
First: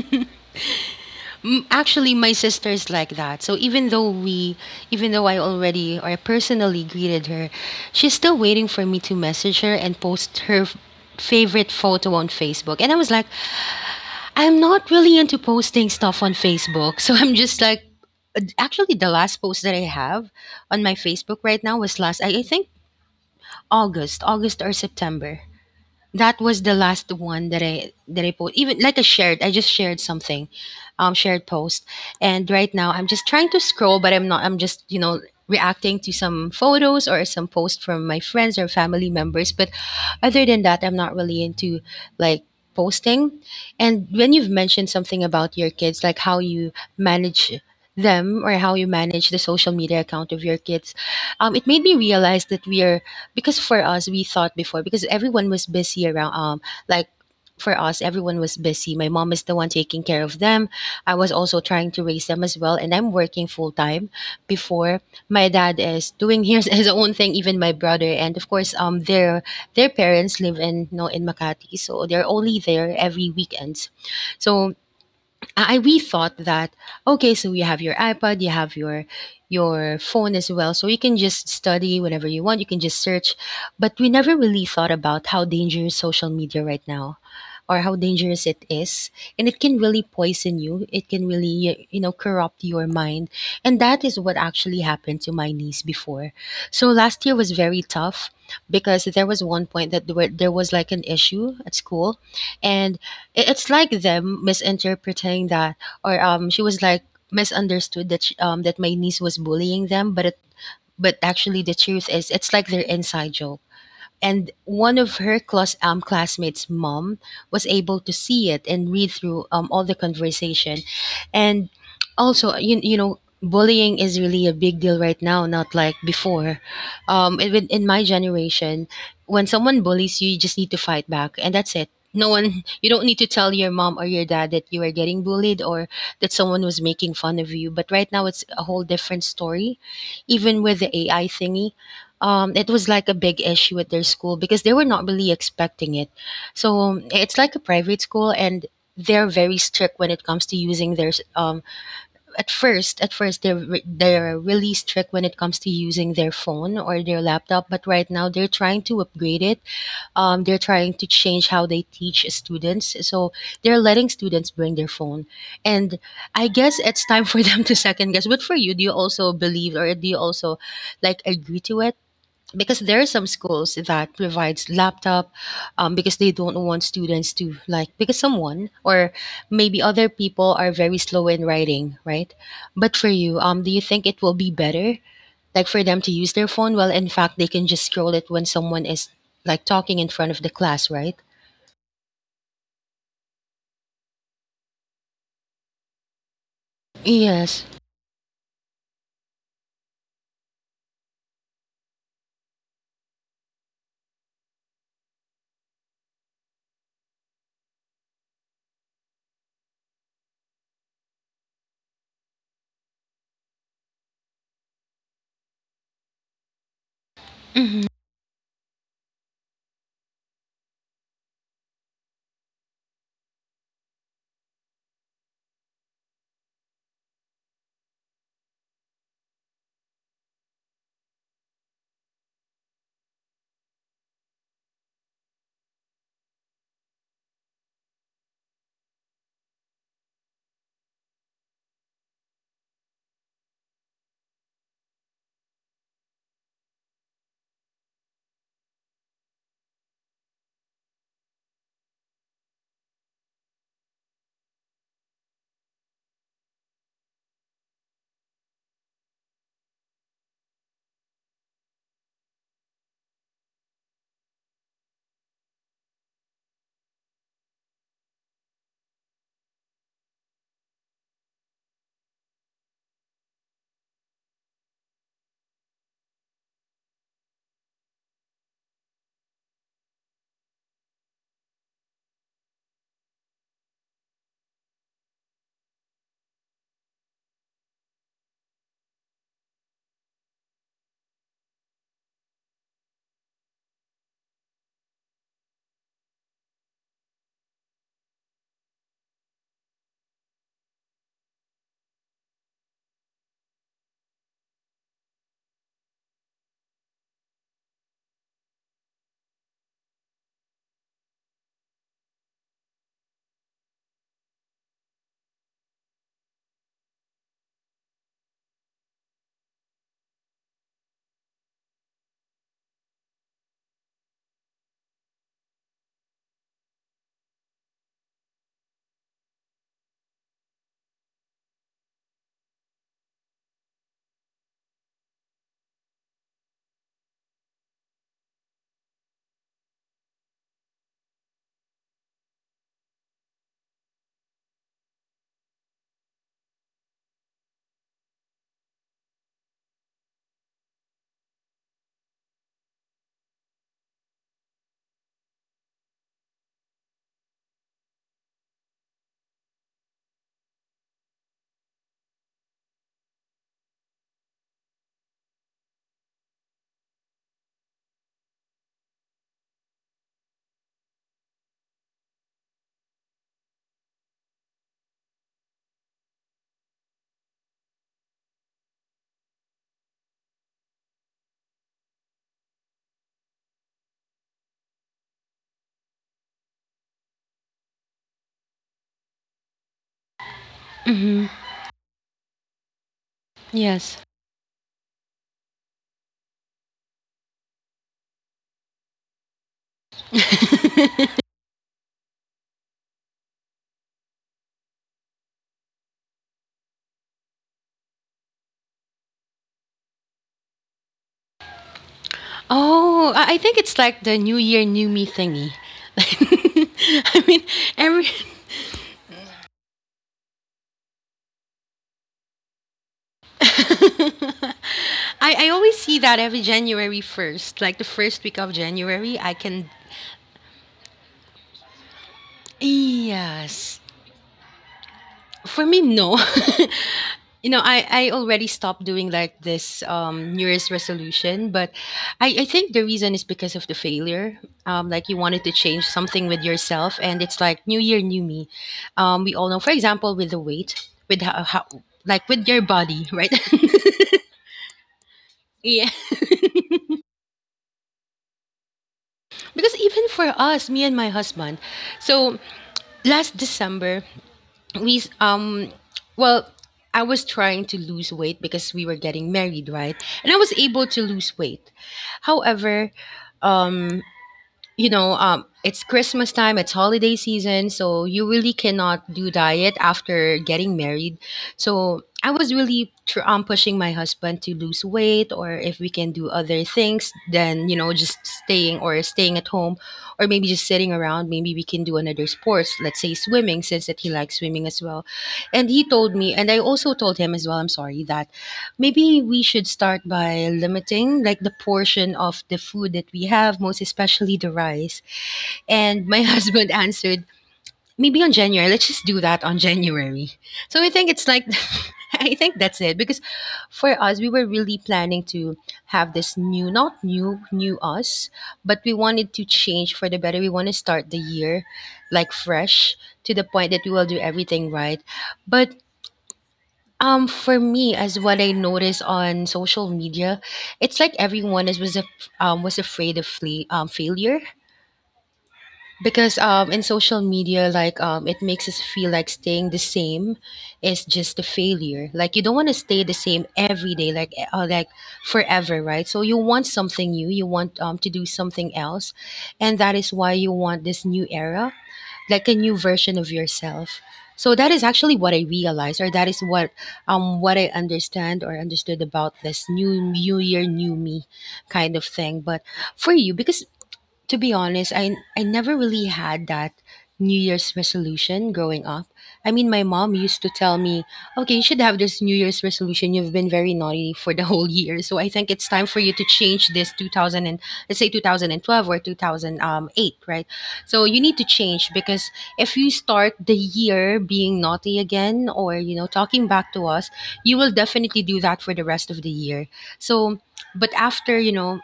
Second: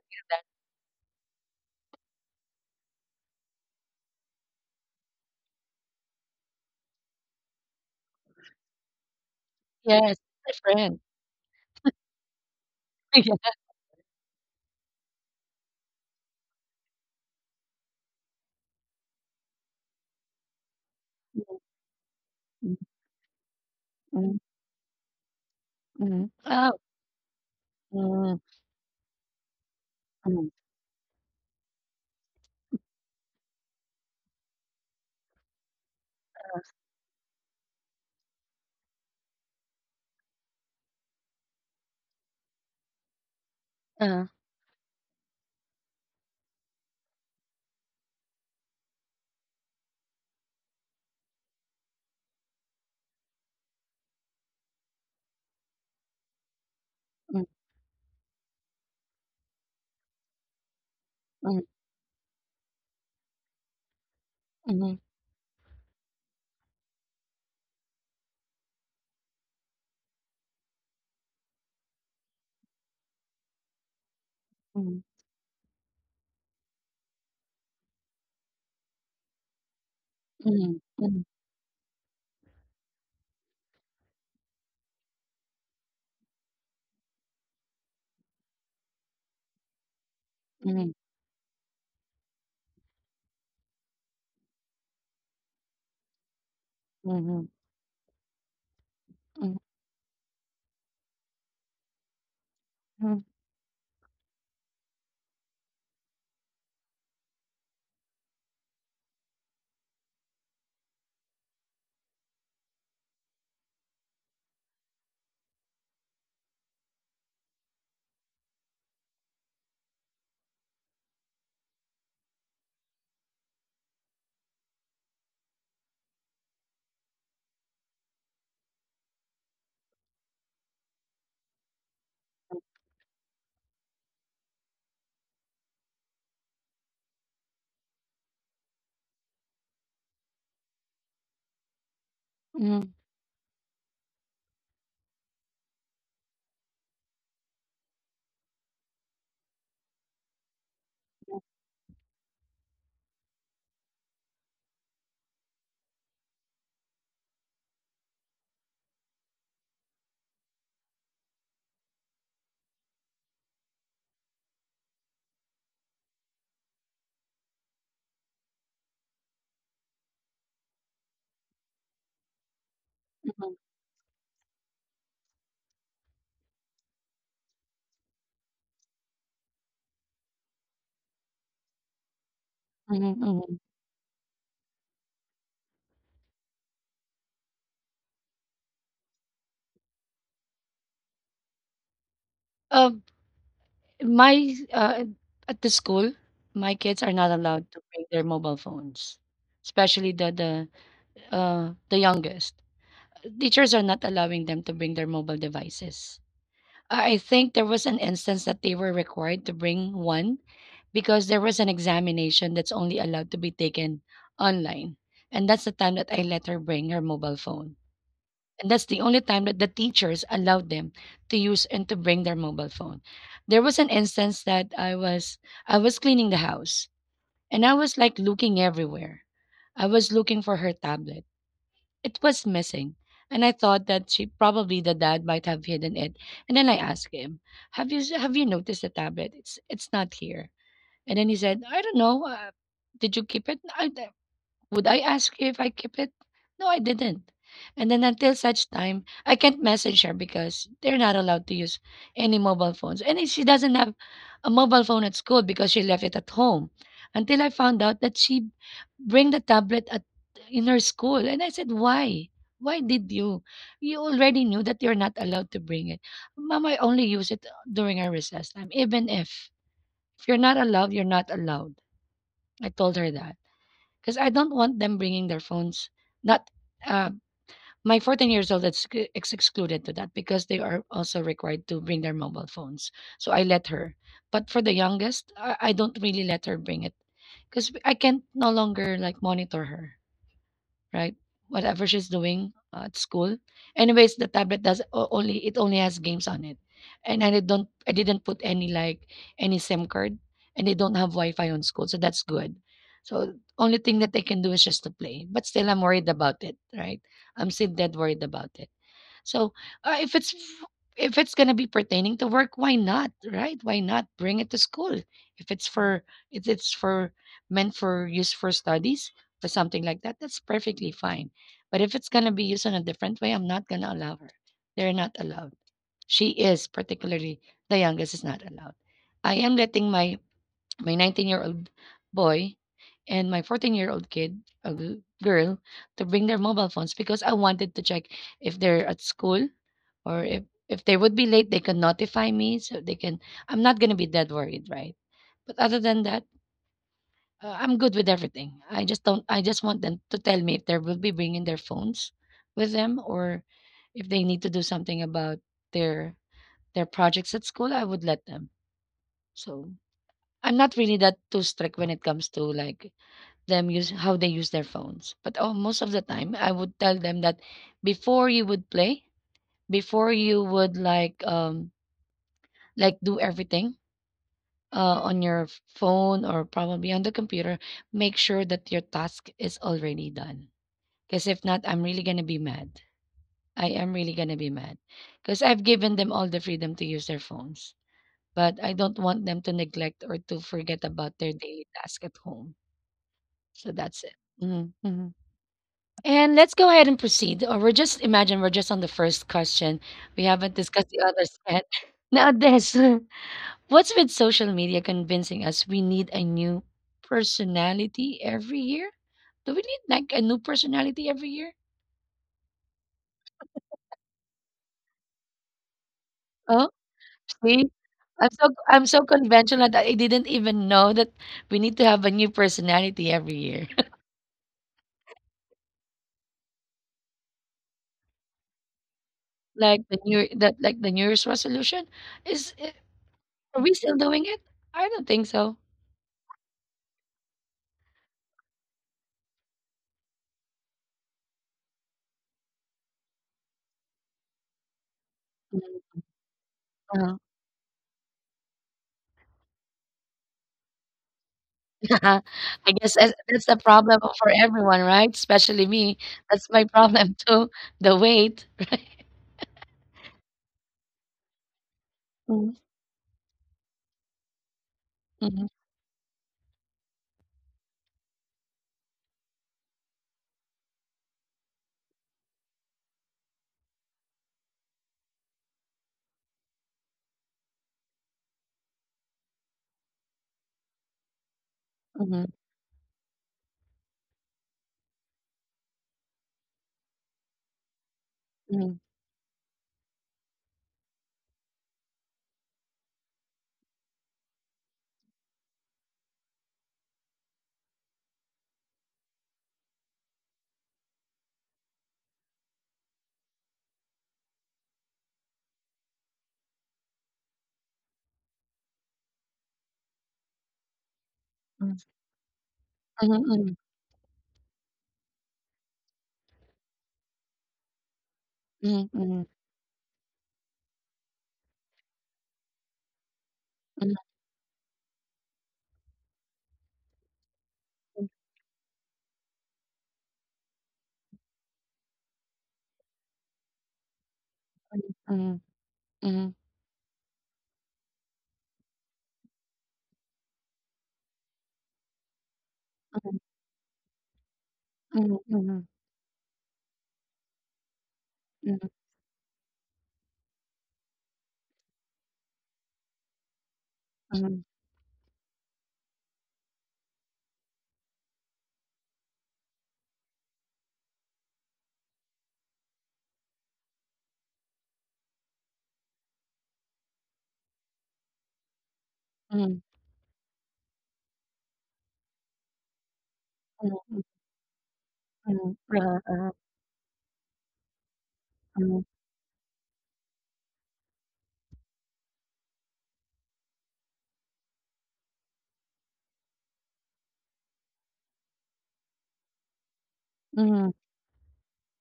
S2: Mm. Actually, my sister is like that. So even though we, even though I already or I personally greeted her, she's still waiting for me to message her and
S1: Yes,
S2: post
S1: it's
S2: her
S1: my friend.
S2: favorite photo on Facebook. And I was like,
S1: *laughs*
S2: I'm not really into posting stuff on Facebook. *laughs* So I'm just like, actually, the last post that I have on my Facebook
S1: Yeah.
S2: right now was last, I think
S1: Mm,
S2: August,
S1: mm,
S2: August or September.
S1: mm.
S2: That was
S1: Oh.
S2: the last one that I
S1: Mm,
S2: post. Even like I shared, I just shared
S1: mm,
S2: something, shared post. And right now, I'm just trying to scroll, but I'm not. I'm just, you know, reacting to some photos or some posts from my friends or family members. But other than that, I'm not really into like posting. And
S1: uh,
S2: when you've mentioned something about your kids, like how you manage them or how you manage the social media account of your kids, it made me realize that we are, because for us we thought before, because everyone was busy around, like
S1: mm,
S2: for us everyone was busy, my mom is the one taking care of them, I was also
S1: mm,
S2: trying to raise them as well, and I'm working full time before.
S1: mm,
S2: My dad is doing *laughs* his own thing, even my brother, and of course their parents live in, you know, in Makati, so they're only there every weekends. So
S1: mm,
S2: I, we thought that, okay, so you have your iPad, you have your phone as well,
S1: mm,
S2: so you can
S1: mm,
S2: just study whenever you want. You can just search, but we never really thought about how dangerous social media right now, or how dangerous it is, and it can really poison you,
S1: mm,
S2: it can really, you know, corrupt your mind. And that is what actually happened to my niece before. So last year was
S1: mm,
S2: very tough because there was one
S1: mm,
S2: point that there was like an issue at school. And
S1: mm,
S2: it's like them misinterpreting that, or she was like misunderstood that that my niece was bullying them, but actually the truth is it's like their inside joke. And one of her classmates' mom was able to see it and read through all the conversation. And also you know, bullying is really a big deal right now, not like before. In my generation, when someone bullies you, you just need to fight back, and that's it. No one, *laughs* you don't need to tell your mom or your dad that you are getting bullied or that someone was making fun of you. But right now, it's a whole different story, even with the AI thingy. It was
S1: mm,
S2: like a big issue at their school because they were not really expecting it. So it's like a private school, and they're very strict when it comes to using at first, they're they're really strict when it comes to using their phone or their laptop. But right now they're trying to upgrade it. They're trying to change how they teach students. So they're letting students bring their phone, and I guess it's time for them *laughs* to second guess. But for you, do you also believe, or do you also like agree to it? Because there are some
S1: mm.
S2: schools that provides laptop, because they don't want students to like, because someone or maybe other people are very slow in writing, right? But for
S1: Mhm,
S2: you, do
S1: mhm.
S2: you think it will be better like for them to use their phone? Well, in fact, they can just scroll it when someone is like talking in front of the class, right?
S1: Um, my At the school, my kids are not
S2: Yes.
S1: allowed to bring their mobile phones, especially the the youngest. Teachers are not allowing them to bring their mobile devices. I think there was an instance that they were required to bring one because there was an examination that's only allowed to be taken online. And that's the time that I let her bring her mobile phone.
S2: Mm-hmm.
S1: And that's the only time that the teachers allowed them to use and to bring their mobile phone. There was an instance that I was cleaning the house and I was like looking everywhere. I was looking for her tablet. It was missing. And I thought that she probably the dad might have hidden it. And then I asked him, "Have you noticed the tablet? It's not here." And then he said, "I don't know. Did you keep it? Would I ask you if I keep it? No, I didn't." And then until such time, I can't message her because they're not allowed to use any mobile phones. And if she doesn't have a mobile phone at school, because she left it at home. Until I found out that she bring the tablet at in her school. And I said, "Why? Why did you? You already knew that you're not allowed to bring it." "Mom, I only use it during our recess time." "Even if you're not allowed, you're not allowed." I told her that, because I don't want them bringing their phones. Not uh, my 14 years old. Is excluded to that, because they are also required to bring their mobile phones. So I let her. But for the youngest, I don't really let her bring it, because I can no longer like monitor her, right? Whatever she's doing at school. Anyways, the tablet does o- only it only has games on it, and I didn't put any like any SIM card, and they don't have Wi-Fi on school, so that's good. So only thing that they can do is just to play, but still I'm worried about it, right? I'm still dead worried about it. So, uh, if it's if it's gonna be pertaining to work, why not, right? Why not bring it to school? If it's for if it's for Meant for use for studies for something like that, that's perfectly fine. But if it's gonna be used in a different way, I'm not gonna allow her. They're not allowed. She is particularly The youngest is not allowed. I am letting my 19-year-old boy and my 14-year-old kid, girl, to bring their mobile phones, because I wanted to check if they're at school, or if they would be late, they can notify me so they can. I'm not gonna be that worried, right? But other than that, I'm good with everything. I just don't. I just want them to tell me if they will be bringing their phones with them, or if they need to do something about their their projects at school. I would let them. So I'm not really that too strict when it comes to like them use how they use their phones. But oh, most of the time I would tell them that before you would play, before you would like do everything on phone or probably on the computer, make sure that your task is already done. Because if not, I'm really gonna be mad. I am really gonna be mad. Because I've given them all the freedom to use their phones. But I don't want them to neglect or to forget about
S2: Mm-hmm.
S1: their daily task at home. So
S2: Yes.
S1: that's it. Mhm, mhm. And let's go ahead and proceed. Or we're just imagine we're just on the first question. We haven't discussed the
S2: *laughs*
S1: others yet. *laughs* Now this, *laughs* what's with social media convincing us we need a new personality every year? Do we need like a new personality every year?
S2: Oh, I think it's like the New Year, New Me thingy. *laughs*
S1: Oh,
S2: I mean,
S1: see,
S2: every
S1: I'm so conventional that I didn't even know that we need to have a new personality every
S2: *laughs*
S1: year. *laughs*
S2: I, I always see that every January 1st, like the first week of January, I can.
S1: Like the New Year's resolution is. Are we
S2: Yes.
S1: still doing it? I don't think so.
S2: For me, no. *laughs* I already stopped doing like this New Year's resolution, but I think the reason is because of the failure. Like you wanted to change
S1: Mm,
S2: something with yourself,
S1: uh
S2: and
S1: *laughs*
S2: it's like New Year, New Me. We all know, for example, with the weight, with how like with your
S1: I guess that's
S2: body, right?
S1: the problem for everyone, right? Especially
S2: *laughs* yeah.
S1: me. That's my problem too, the weight.
S2: Because even for us, me and my husband, so
S1: Mhm,
S2: last December, we
S1: mhm,
S2: um well, I was trying to lose weight because we were getting married, right? And I was able to lose weight. However, um you know, it's Christmas time, it's holiday season, so you really cannot do diet after getting married. So
S1: mhm,
S2: I was really pushing my husband to lose weight, or if we can do other things, then just
S1: mhm,
S2: staying at home, or maybe just sitting around. Maybe we can do another sports, let's say swimming, since that he likes swimming as well. And he told me, and I also told him as well. I'm sorry that maybe we should start by limiting like the portion of the food that we have, most especially the rice. And my *laughs* husband answered, maybe on January. Let's just do that on January. So I think it's like
S1: mhm,
S2: *laughs* I think that's it because
S1: mhm,
S2: for us we were really planning to have this new not new us, but
S1: mhm,
S2: we
S1: mhm,
S2: wanted to change for the better. We want to start the year like fresh to the point that we
S1: mhm,
S2: will do everything right. But for me, as what I notice on social media, it's like everyone is was afraid of failure
S1: mhm, mhm,
S2: because in social media, like it makes us feel like staying the same is just a failure. Like you don't want to stay the
S1: mhm,
S2: same every day, like like
S1: mhm, mhm, mhm,
S2: forever, right? So you want something new, you want to do something else, and that is why you want this new era like a new version of yourself.
S1: mhm,
S2: So that is actually what I realized, or that is what what I understand or understood about this new year, new me kind of thing. But for you, because to be honest, I never really had that New Year's resolution growing up. I
S1: mhm,
S2: mean, my mom used to tell me, "Okay, you should have this New Year's resolution. You've been very
S1: mhm,
S2: naughty for the *laughs* whole year, so I think
S1: mhm,
S2: it's time for you to change this 2000 and let's say
S1: mhm,
S2: 2012 or 2008, right? So you need to change because if you start the year being naughty again or talking back to us, you will definitely do that for the rest of the year." So,
S1: mhm,
S2: but after you know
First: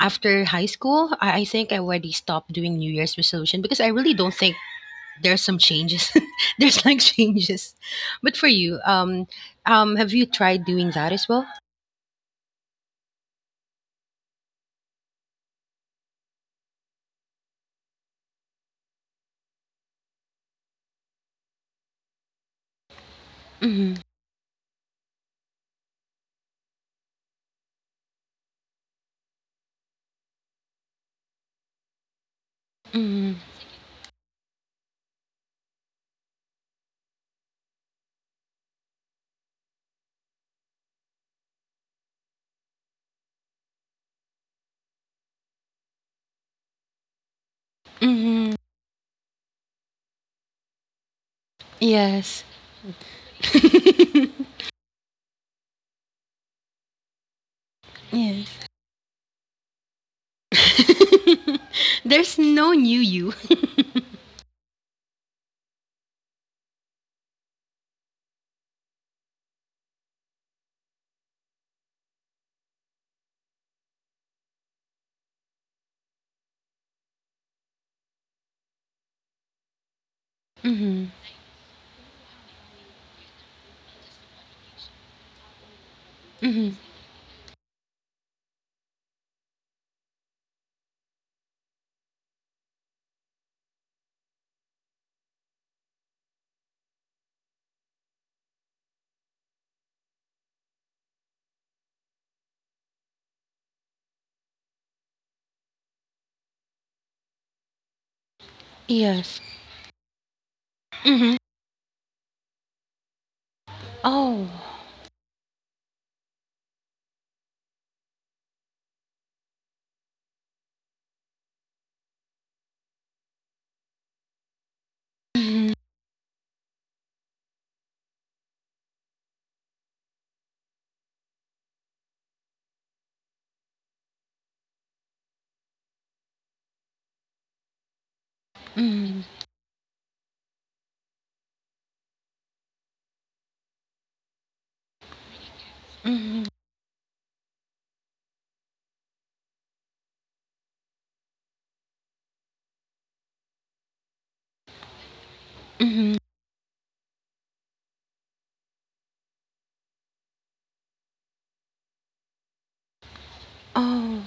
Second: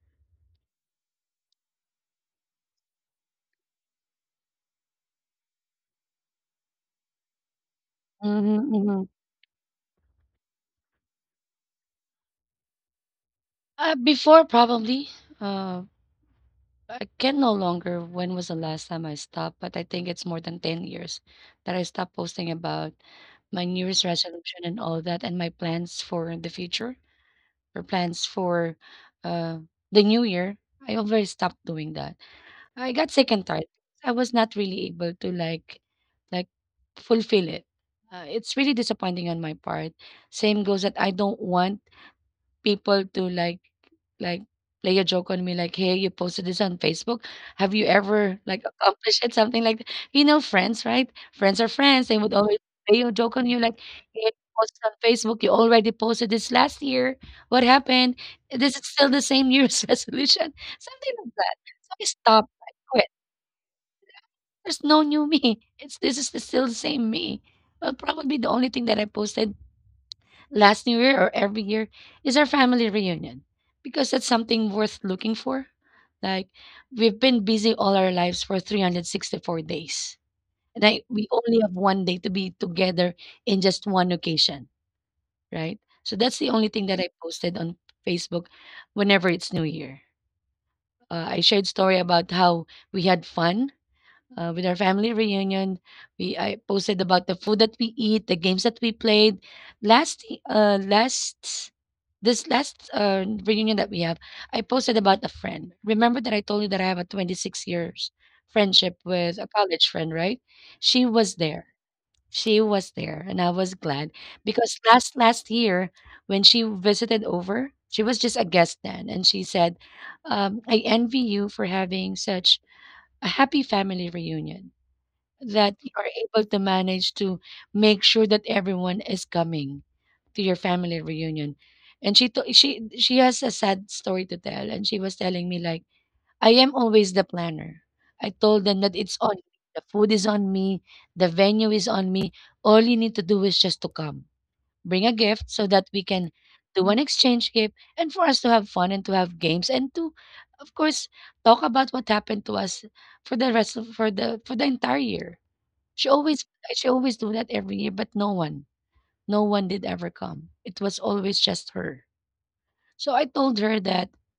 S2: after high school, I think I already stopped doing New Year's resolution because I really don't think there's some changes. *laughs* There's like changes. But for
S1: mhm,
S2: you,
S1: mhm.
S2: have you tried doing that as well?
S1: Before, probably. Uh, I can no longer When was the last time I stopped, but I think it's more than 10 years that I stopped posting about my New
S2: Mm-hmm.
S1: Year's resolution and all that, and my plans for the future, or plans for uh, the new year. I already stopped doing that. I got sick and tired. I was not really able to like fulfill it. It's really disappointing on my part. Same goes that I don't want people to like play a joke on me like, "Hey, you posted this on Facebook. Have you
S2: Mm-hmm.
S1: ever
S2: Mm-hmm.
S1: like accomplished it?" Something like that. You know, friends, right? Friends are friends. They would
S2: Yes.
S1: always play a joke on you
S2: *laughs*
S1: like, "Hey, you posted on Facebook. You already posted this last year. What happened?
S2: Yes.
S1: This is still the same New year's *laughs* resolution." Something like that.
S2: *laughs*
S1: So I
S2: There's
S1: stopped. I
S2: no new
S1: quit.
S2: you.
S1: There's no new me. It's this is the, Still the same me. Well, probably the only thing that I posted last New Year or every year is our family reunion, because that's something worth looking for. Like we've been busy all our lives for 364 days. And
S2: Mm-hmm.
S1: we only have one day to be together in just one occasion, right? So that's the only
S2: Mm-hmm.
S1: thing that I posted on Facebook whenever it's New Year. I shared story about how we had fun with our family reunion. We I posted about the food that we eat, the games that we played. Last uh last last reunion that we have, I posted about a friend. Remember that I told you that I have a 26 years friendship with
S2: Yes.
S1: a college friend, right? She was
S2: Mm-hmm.
S1: there. She was there, and I was glad,
S2: Oh.
S1: because last year, when she visited over, she was just a guest then, and she said, "Um, I envy you for having such a happy family reunion, that
S2: Mm-hmm.
S1: you are able to manage to make sure that everyone is coming to your family reunion." And she to- she she has a sad story to tell, and she was telling me like, "I am always the planner. I told them that it's
S2: Mm-hmm.
S1: on me. The food is on me. The venue is on me. All you need to do is just to come. Bring a gift, so that we can
S2: Mm-hmm.
S1: do an exchange gift, and for us to have fun and to have games and to, of course, talk about what happened to us for the rest of for the entire year." she
S2: Mm-hmm.
S1: always she always do that every year, but no one, no one did ever come. It was always just her. So I told her that
S2: Oh.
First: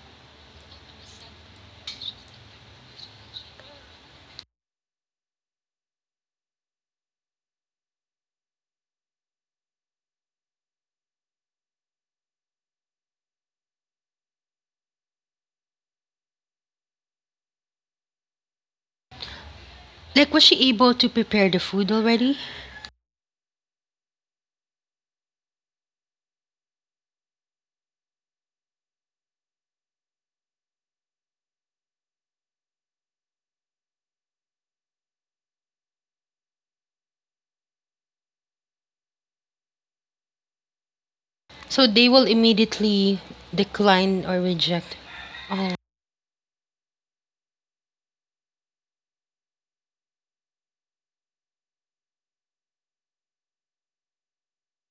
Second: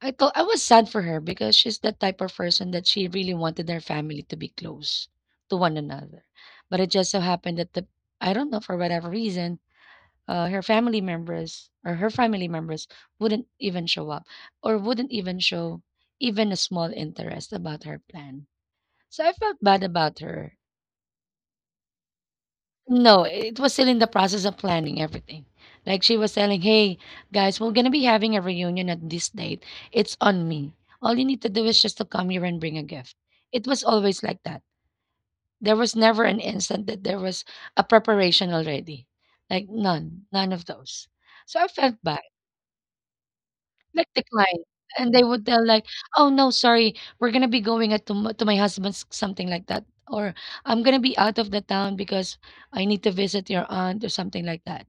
S1: I was sad for her, because she's that type of person that she really wanted her family to be close to one another. But it just so happened that the I don't know for whatever reason, her family members wouldn't even show up, or wouldn't even show even a small interest about her plan. So I felt bad about
S2: Like, was
S1: her.
S2: she able to prepare the food already?
S1: No, it was still in the process of planning everything. Like she was telling, "Hey, guys, we're going to be having a reunion at this date. It's on me. All you need to do is just to come here and bring a gift." It was always like that. There was never an instant that there was a preparation already. Like none, none of those. So I
S2: So
S1: felt
S2: they
S1: bad,
S2: will immediately
S1: like
S2: decline or
S1: declined.
S2: reject.
S1: And they would tell,
S2: Oh,
S1: like, "Oh, no, sorry, we're going to be going at to, to my husband's," something like that. Or I'm going to be out of the town because I need to visit your aunt or something like that,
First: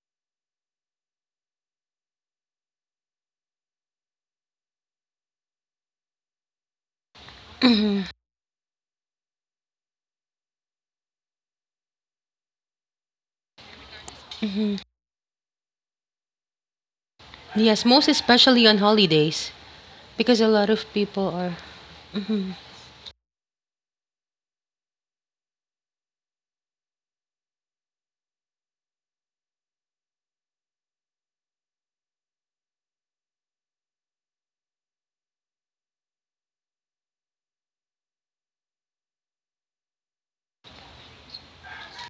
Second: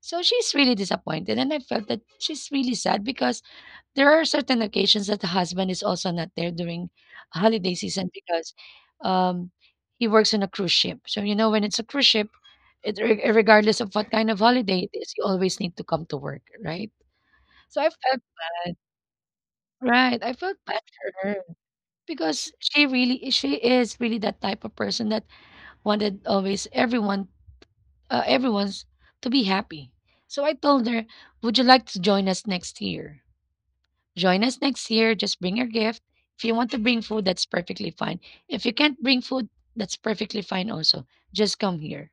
S1: so she's really disappointed, and I felt that she's really sad because there are certain occasions that the husband is also not there during holiday
S2: hmm.
S1: season because um, he works on a cruise ship. So you know, when it's a cruise ship, regardless of what kind of
S2: Hmm,
S1: holiday it is, you always need to come to work, right? So I
S2: yes, most
S1: felt
S2: especially
S1: bad,
S2: on holidays
S1: right? I
S2: because a
S1: felt
S2: lot
S1: bad
S2: of
S1: for
S2: people
S1: her
S2: are.
S1: because she is really that type of person that wanted always everyone's to be happy. So I told her, would you like to join us next year? Join us next year. Just bring your gift. If you want to bring food, that's perfectly fine. If you can't bring food, that's perfectly fine also. Just come here.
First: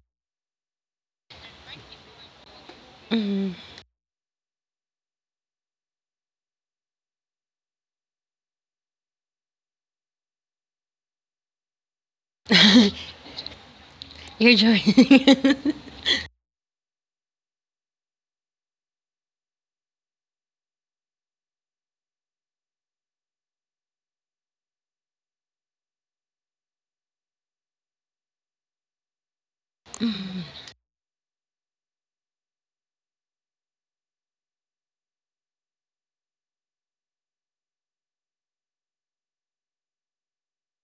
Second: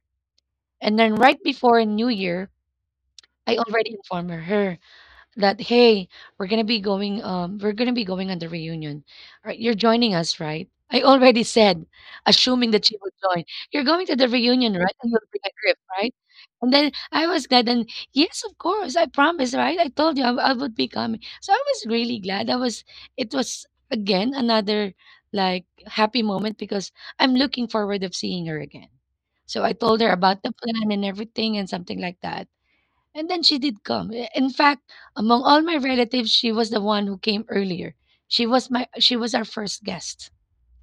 S1: And then right before New Year,
S2: Mhm.
S1: I already informed her that, hey, we're gonna be going on the reunion. All right, you're joining us, right? I already said, assuming that she would join, you're going to the
S2: You're
S1: reunion, right? And you'll bring a
S2: joining. *laughs*
S1: gift, right? And then I was glad. And yes, of course I promised, right? I told you I would be coming, so I was really glad. I was, it was again another like happy moment because I'm looking forward of seeing her again. So I told her about the plan and everything and something like that. And then she did come. In fact, among all my relatives, she was the one who came earlier. She was our first guest.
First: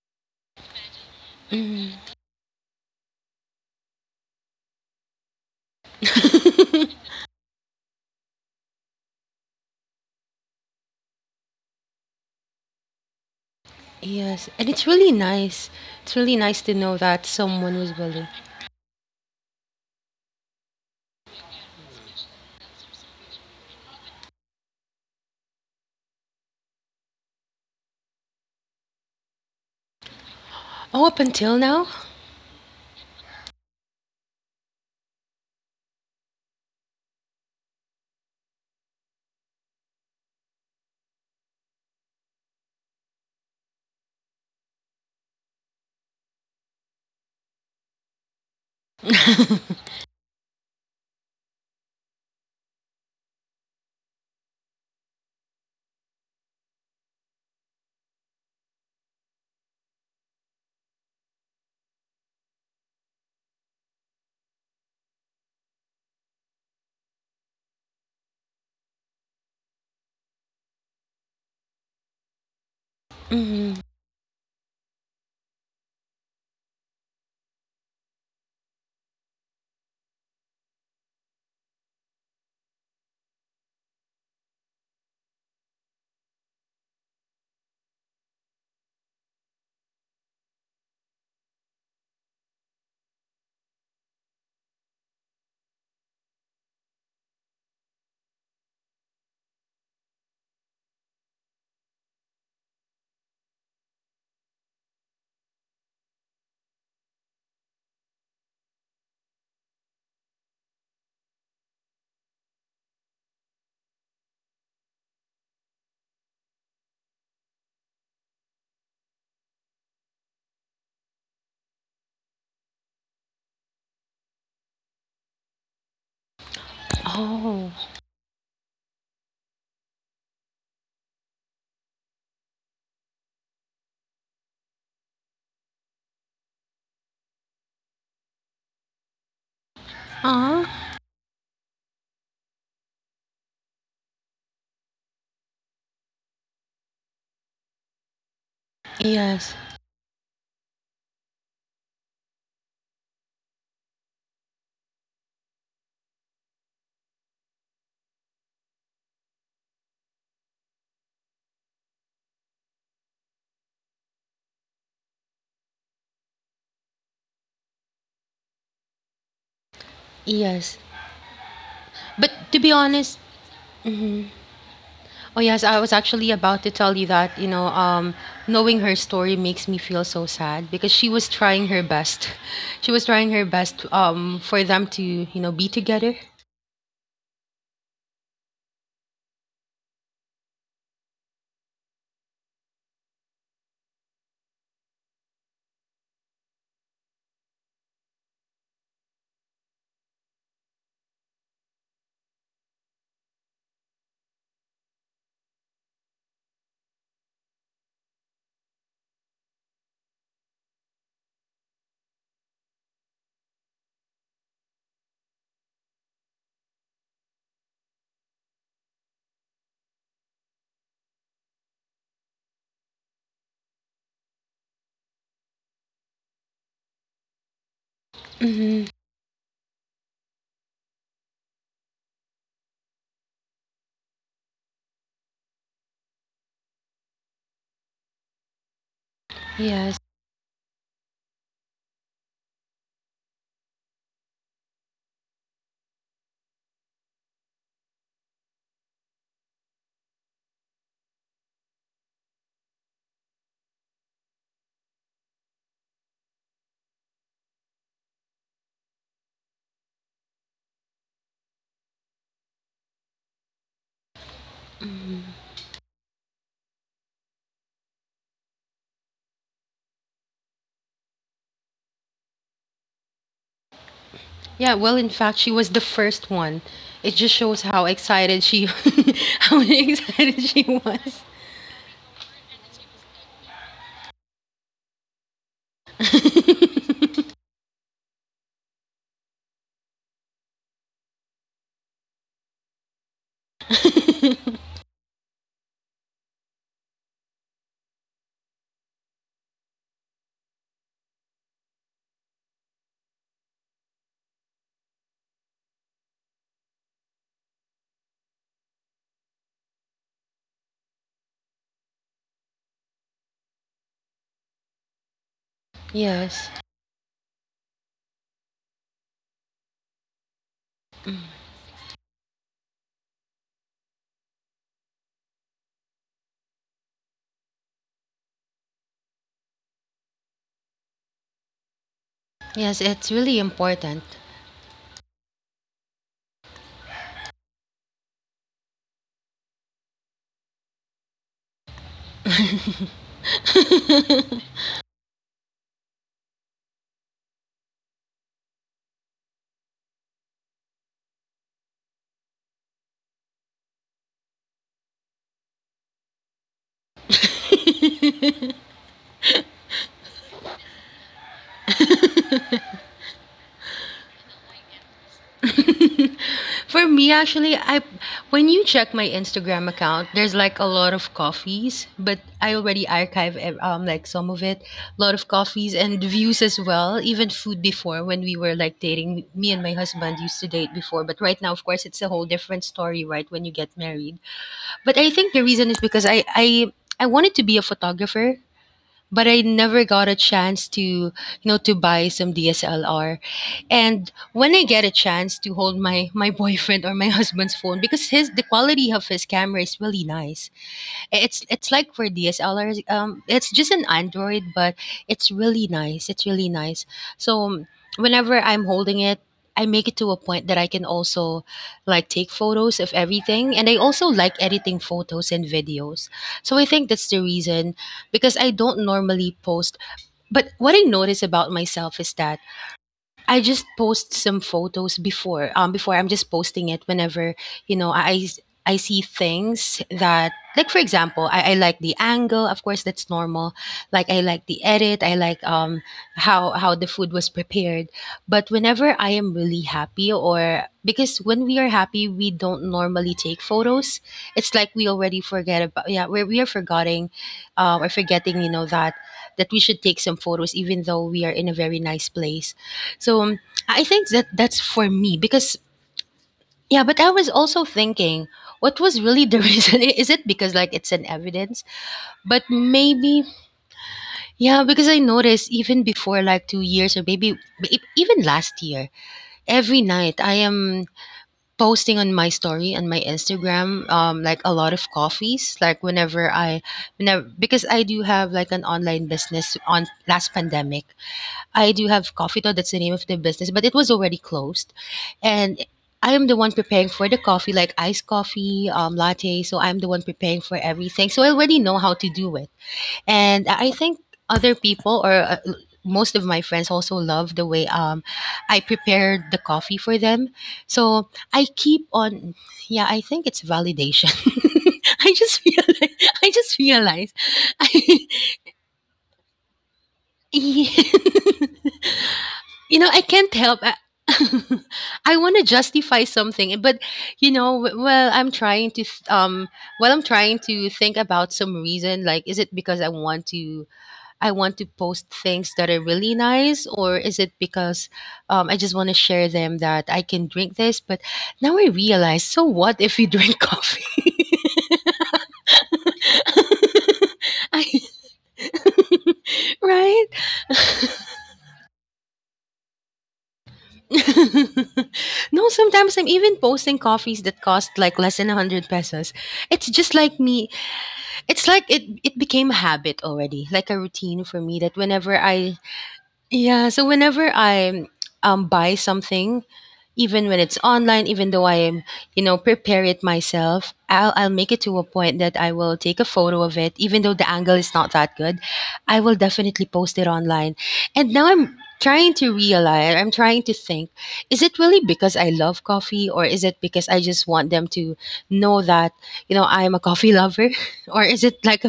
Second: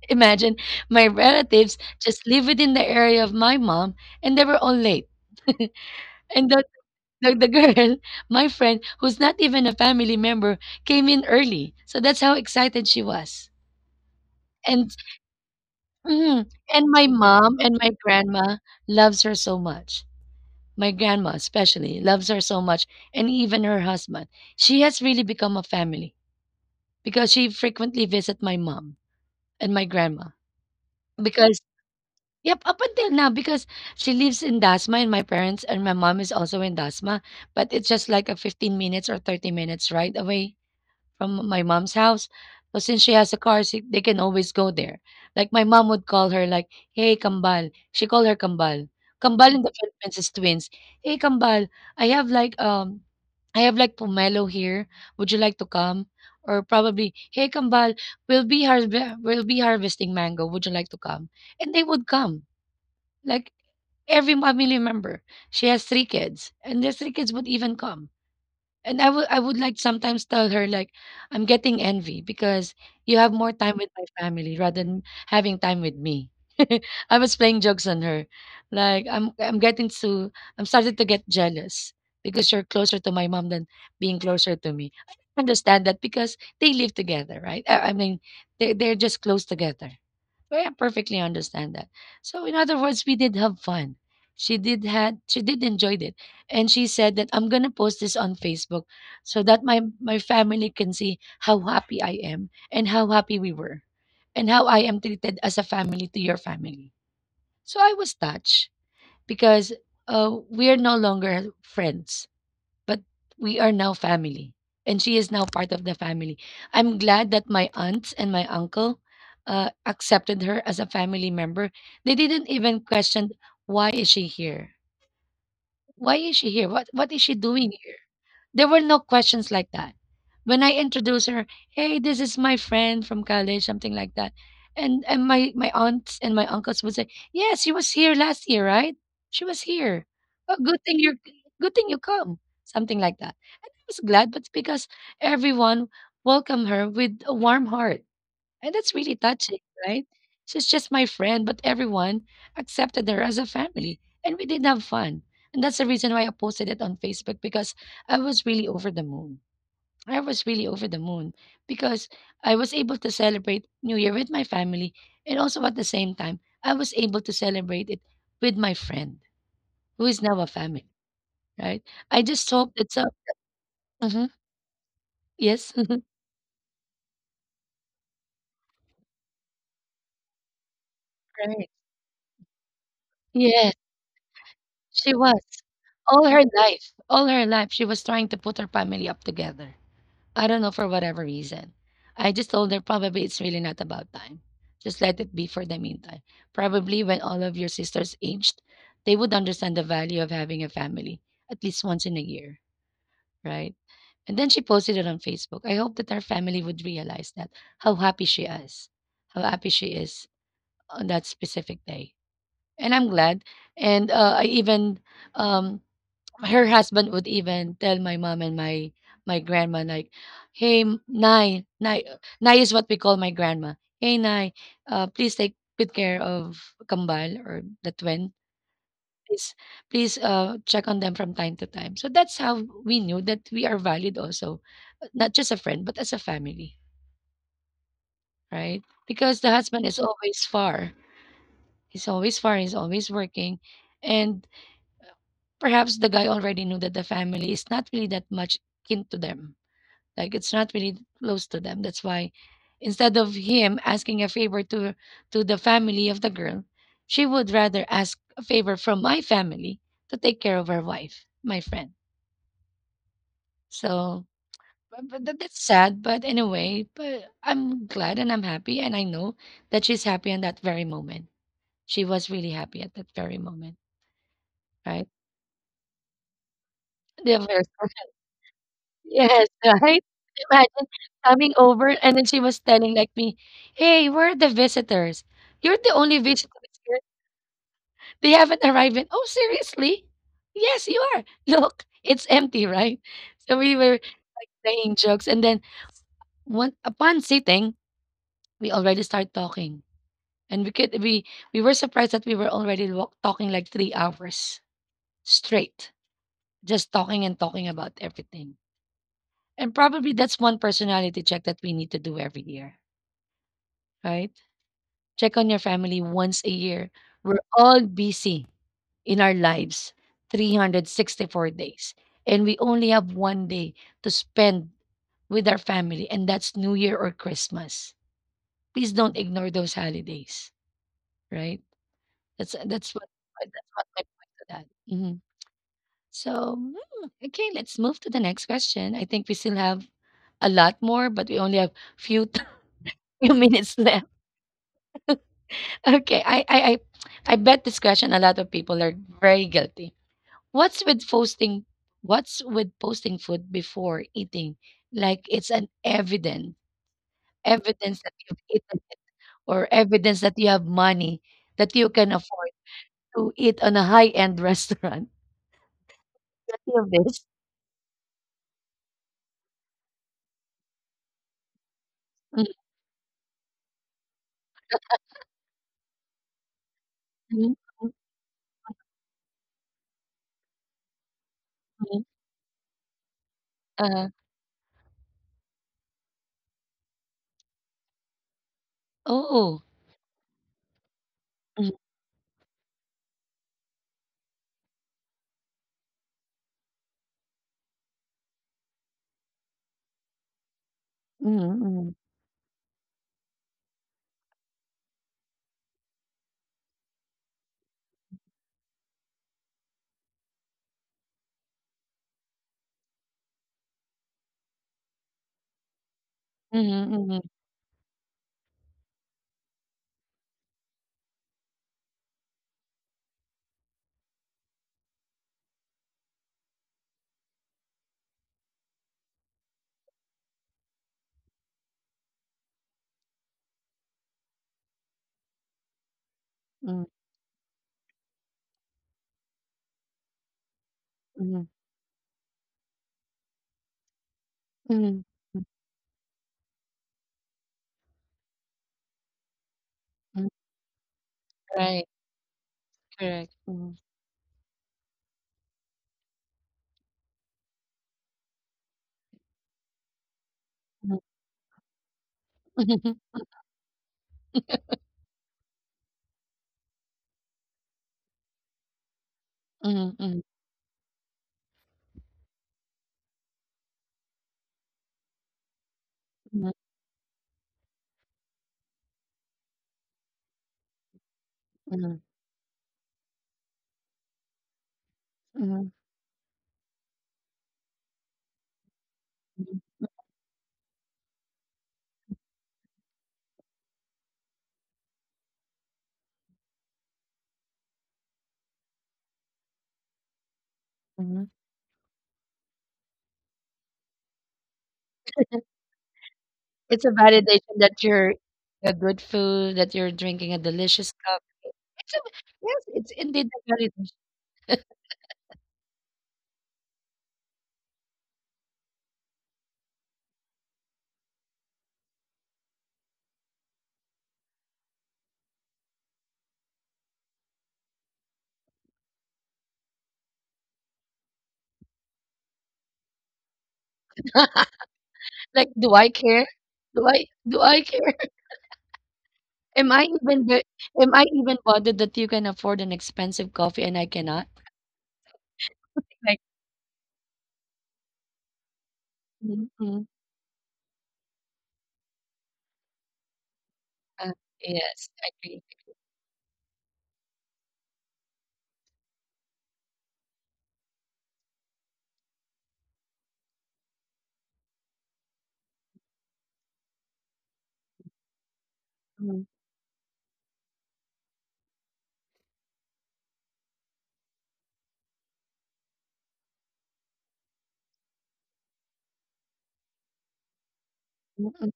S1: *laughs* Imagine, my relatives
S2: Mhm.
S1: just live within the area of my mom, and they were all late. *laughs* And the,
S2: *laughs*
S1: the, the girl, my friend, who's not even a family member, came in early. So that's how excited she was.
S2: Yes, and it's
S1: And
S2: really nice. It's really
S1: mhm,
S2: nice to know
S1: and my
S2: that
S1: mom
S2: someone
S1: and
S2: was
S1: my
S2: willing.
S1: grandma loves her so much. My grandma, especially, loves her so much, and even her husband. She has really become a family because she frequently visits my mom and my grandma.
S2: Oh, up until
S1: Because,
S2: now.
S1: yep, up until now, because she lives in Dasma, and my parents and my mom is also in Dasma, but it's just like a 15 minutes or 30 minutes ride away from my mom's house. But since she has a car, she, they can always go there. Like my mom would call her like, "Hey, Kambal." She called her Kambal. Kambal in the Philippines is twins. "Hey, Kambal, I have like um I have like pomelo here. Would you like to come?" Or probably, "Hey, Kambal, we'll be harv- we'll be harvesting mango. Would you like to come?" And they would come. Like every family member. She has three kids, and their three kids would even come, and I would like sometimes tell her like, "I'm getting envy because you have more
S2: Hmm.
S1: time with my family rather than having time with me." *laughs* I was playing jokes on her. Like, I'm starting to get jealous because you're closer to my mom than being closer to me. I understand that because they live together, right? I mean, they're just close together. Well, I perfectly understand that. So in other words, we did have fun. She did enjoyed it. And she said that I'm gonna post this on Facebook so that my family can see how happy I am and how happy we were and how I am treated as a family to your family. So I was touched because we're no longer friends, but we are now family, and she is now part of the family. I'm glad that my aunts and my uncle accepted her as a family member. They didn't even question, why is she here, what is she
S2: Oh,
S1: doing here? There were no questions like that. When I introduced her, hey, this is my friend from college, something like that. And my, my aunts and my uncles would say, yes, she was here last year, right? She was here. Oh,
S2: ah,
S1: good thing you come. Something like that. And I was glad, but because everyone welcomed her with a warm heart, and that's really
S2: yes,
S1: touching, right? She's just my friend, but everyone accepted her as a family. And we did have fun. And that's the reason why I posted it on Facebook, because I was really over the moon. I was really over the moon because I was able to celebrate New Year with my family. And also at the same time, I was able to celebrate it with my friend, who is now a
S2: yes.
S1: family, right? I
S2: But
S1: just
S2: to be
S1: hope it's a.
S2: honest, mhm.
S1: Mhm.
S2: Oh yes,
S1: Yes.
S2: I was
S1: *laughs*
S2: actually about to tell you that, knowing her story makes me feel so sad because she was trying
S1: Right.
S2: her best. *laughs* She was trying her
S1: Yeah.
S2: best for them to,
S1: She
S2: be
S1: was.
S2: together.
S1: All her life, she was trying to put her family up together. I don't know for whatever reason. I just told her, probably it's really not about time. Just let it be for the meantime. Probably when all of your sisters aged, they would understand the value of having a family at least once in a year, right? And then she posted it on Facebook. I hope that her family would realize that how happy she is, how happy she is on that specific day. And I'm glad. And I even um, her husband would even tell my mom and my grandma like, "Hey, Nai, Nai, Nai is what we call my grandma. Hey, Nai, please take good care of Kambal or the twin.
S2: Hmm.
S1: Please, please check on them from time to time." So that's how we knew that we are valid also, not just a friend but as a family, right? Because the husband
S2: Yes.
S1: is always far. He's always far. He's always working, and perhaps the guy already knew that the family is not really that much kin to them. Like, it's not really close to them. That's why, instead of him asking a favor to the family of the girl, she would rather ask a favor from my family to take care of her wife, my friend. So but that's sad, but anyway, but I'm glad and I'm happy, and I know that she's happy in that very moment. She was really happy at that very moment,
S2: Yeah, well,
S1: right?
S2: in fact, she was the first one. It
S1: The
S2: just
S1: other-
S2: shows how excited she *laughs*
S1: Yes,
S2: how *laughs*
S1: right?
S2: excited she
S1: Imagine
S2: was.
S1: coming over, and then she was telling like me, "Hey, where are the visitors? You're the only visitor here.
S2: *laughs*
S1: They haven't arrived yet." Oh, seriously? Yes, you are. *laughs* Look, it's empty, right? So we were playing jokes, and then one upon sitting, we already start talking, and we were surprised that we were already talking like 3 hours straight, just talking and talking about everything. And probably that's one personality check that we need to do every year, right? Check on your family once
S2: Yes.
S1: a year. We're all busy in our lives 364 days, and we only have one day to spend with our family, and that's New Year or Christmas. Please don't ignore those holidays, right?
S2: Yes,
S1: That's what
S2: it's really
S1: my
S2: important.
S1: point to that. Mhm. So mm, okay, let's move to the next question. I think we still have a lot more, but we only have few *laughs* few minutes left.
S2: *laughs*
S1: Okay, I bet this question a lot of people are very guilty. What's with posting? What's with posting food before eating? Like, it's an evidence, evidence that you've eaten it, or evidence that you have money that you can afford to eat on a high-end *laughs* restaurant.
S2: *laughs*
S1: Guilty
S2: For
S1: of
S2: me,
S1: this?
S2: actually, I when you check my Instagram account, there's like a lot of coffees, but I
S1: Mm-hmm,
S2: already archive like some of it, a lot of coffees and views as well, even food
S1: mm-hmm,
S2: before when we were like dating. Me and my husband used to date before, but right now, of course, it's a
S1: mm-hmm.
S2: whole different story, right? When you get
S1: Uh,
S2: married, but I think the reason is because I wanted to be a photographer but I
S1: oh,
S2: never got a chance to, to
S1: mm,
S2: buy some DSLR. And when I get a chance to hold my *laughs* boyfriend or my *laughs* husband's phone, because his the quality of his camera is really nice, it's
S1: mm,
S2: it's like
S1: mm,
S2: for DSLRs. It's just an Android, but it's really nice. It's really nice. So whenever I'm holding it, I make it to a point that I can also like take photos of everything, and I also like editing photos and videos. So I think that's the
S1: mhm,
S2: reason because I don't normally post. But what I notice about myself is that I just post some photos before. Before I'm just posting it whenever you know I see things that like for example, I like the angle. Of course, that's normal. Like I like the edit. I like how the
S1: mhm,
S2: food was prepared. But whenever I am really happy or because when
S1: mm,
S2: we are happy, we don't normally take photos. It's like we
S1: mhm,
S2: already
S1: mhm,
S2: forget about yeah we are forgetting, or forgetting that that we should take some
S1: mm,
S2: photos even though we are in a very
S1: right,
S2: nice place so
S1: correct.
S2: I
S1: Mm,
S2: think that that's for me because yeah, but I was also thinking what was really the *laughs* reason? Is it because like it's an
S1: mm,
S2: evidence? But maybe
S1: *laughs*
S2: yeah, because I noticed even before like 2 years or maybe even last year, every
S1: mhm,
S2: night I
S1: mhm,
S2: am posting on my story on my Instagram like a lot of coffees like whenever I
S1: mhm,
S2: whenever because I do have like an online business on last pandemic I do
S1: mhm,
S2: have coffee though. That's the name of the business, but it was already closed, and
S1: mhm,
S2: I am the one preparing for the coffee, like iced coffee, latte. So
S1: mhm,
S2: I'm the one preparing for everything. So I already know how to do it, and I think other people or most of my friends also love the way I prepared the coffee for them. So
S1: mhm.
S2: I keep on. Yeah, I think it's validation. *laughs* I just realized. I just
S1: It's a
S2: realized.
S1: validation that you're
S2: *laughs*
S1: a good food, that you're drinking a delicious cup.
S2: I, *laughs*
S1: It's a, yes,
S2: you know, I
S1: it's
S2: can't
S1: indeed
S2: help.
S1: a
S2: I,
S1: validation.
S2: *laughs* I want to justify something, but I'm trying to I'm trying to think about some reason. Like, is it because I want to post things that are really nice, or is it because I just want to share them that I can drink this? But now I realize, so what if you drink coffee?
S1: Like, do I
S2: *laughs*
S1: care? Do I
S2: I,
S1: care? *laughs*
S2: *laughs*
S1: Am I
S2: right?
S1: even the, am I even bothered that you can afford an expensive coffee and I cannot?
S2: *laughs* No, sometimes I'm
S1: Like,
S2: even posting coffees that cost like less than 100 pesos.
S1: mm,
S2: It's just
S1: mm,
S2: like me. It's like it became a habit already, like a routine
S1: uh,
S2: for me that
S1: yes,
S2: whenever
S1: I agree.
S2: I yeah, so whenever I buy something, even when it's online, even though I am, prepare it myself, I'll make it to a point that I will take a photo of it, even though the angle is not that good. I will
S1: Mm,
S2: definitely post it online. And now I'm trying to realize, I'm trying to think, is it really because I love coffee or is it because I just want them to know that, I'm a coffee lover? *laughs* Or is
S1: mm,
S2: it
S1: mm.
S2: like a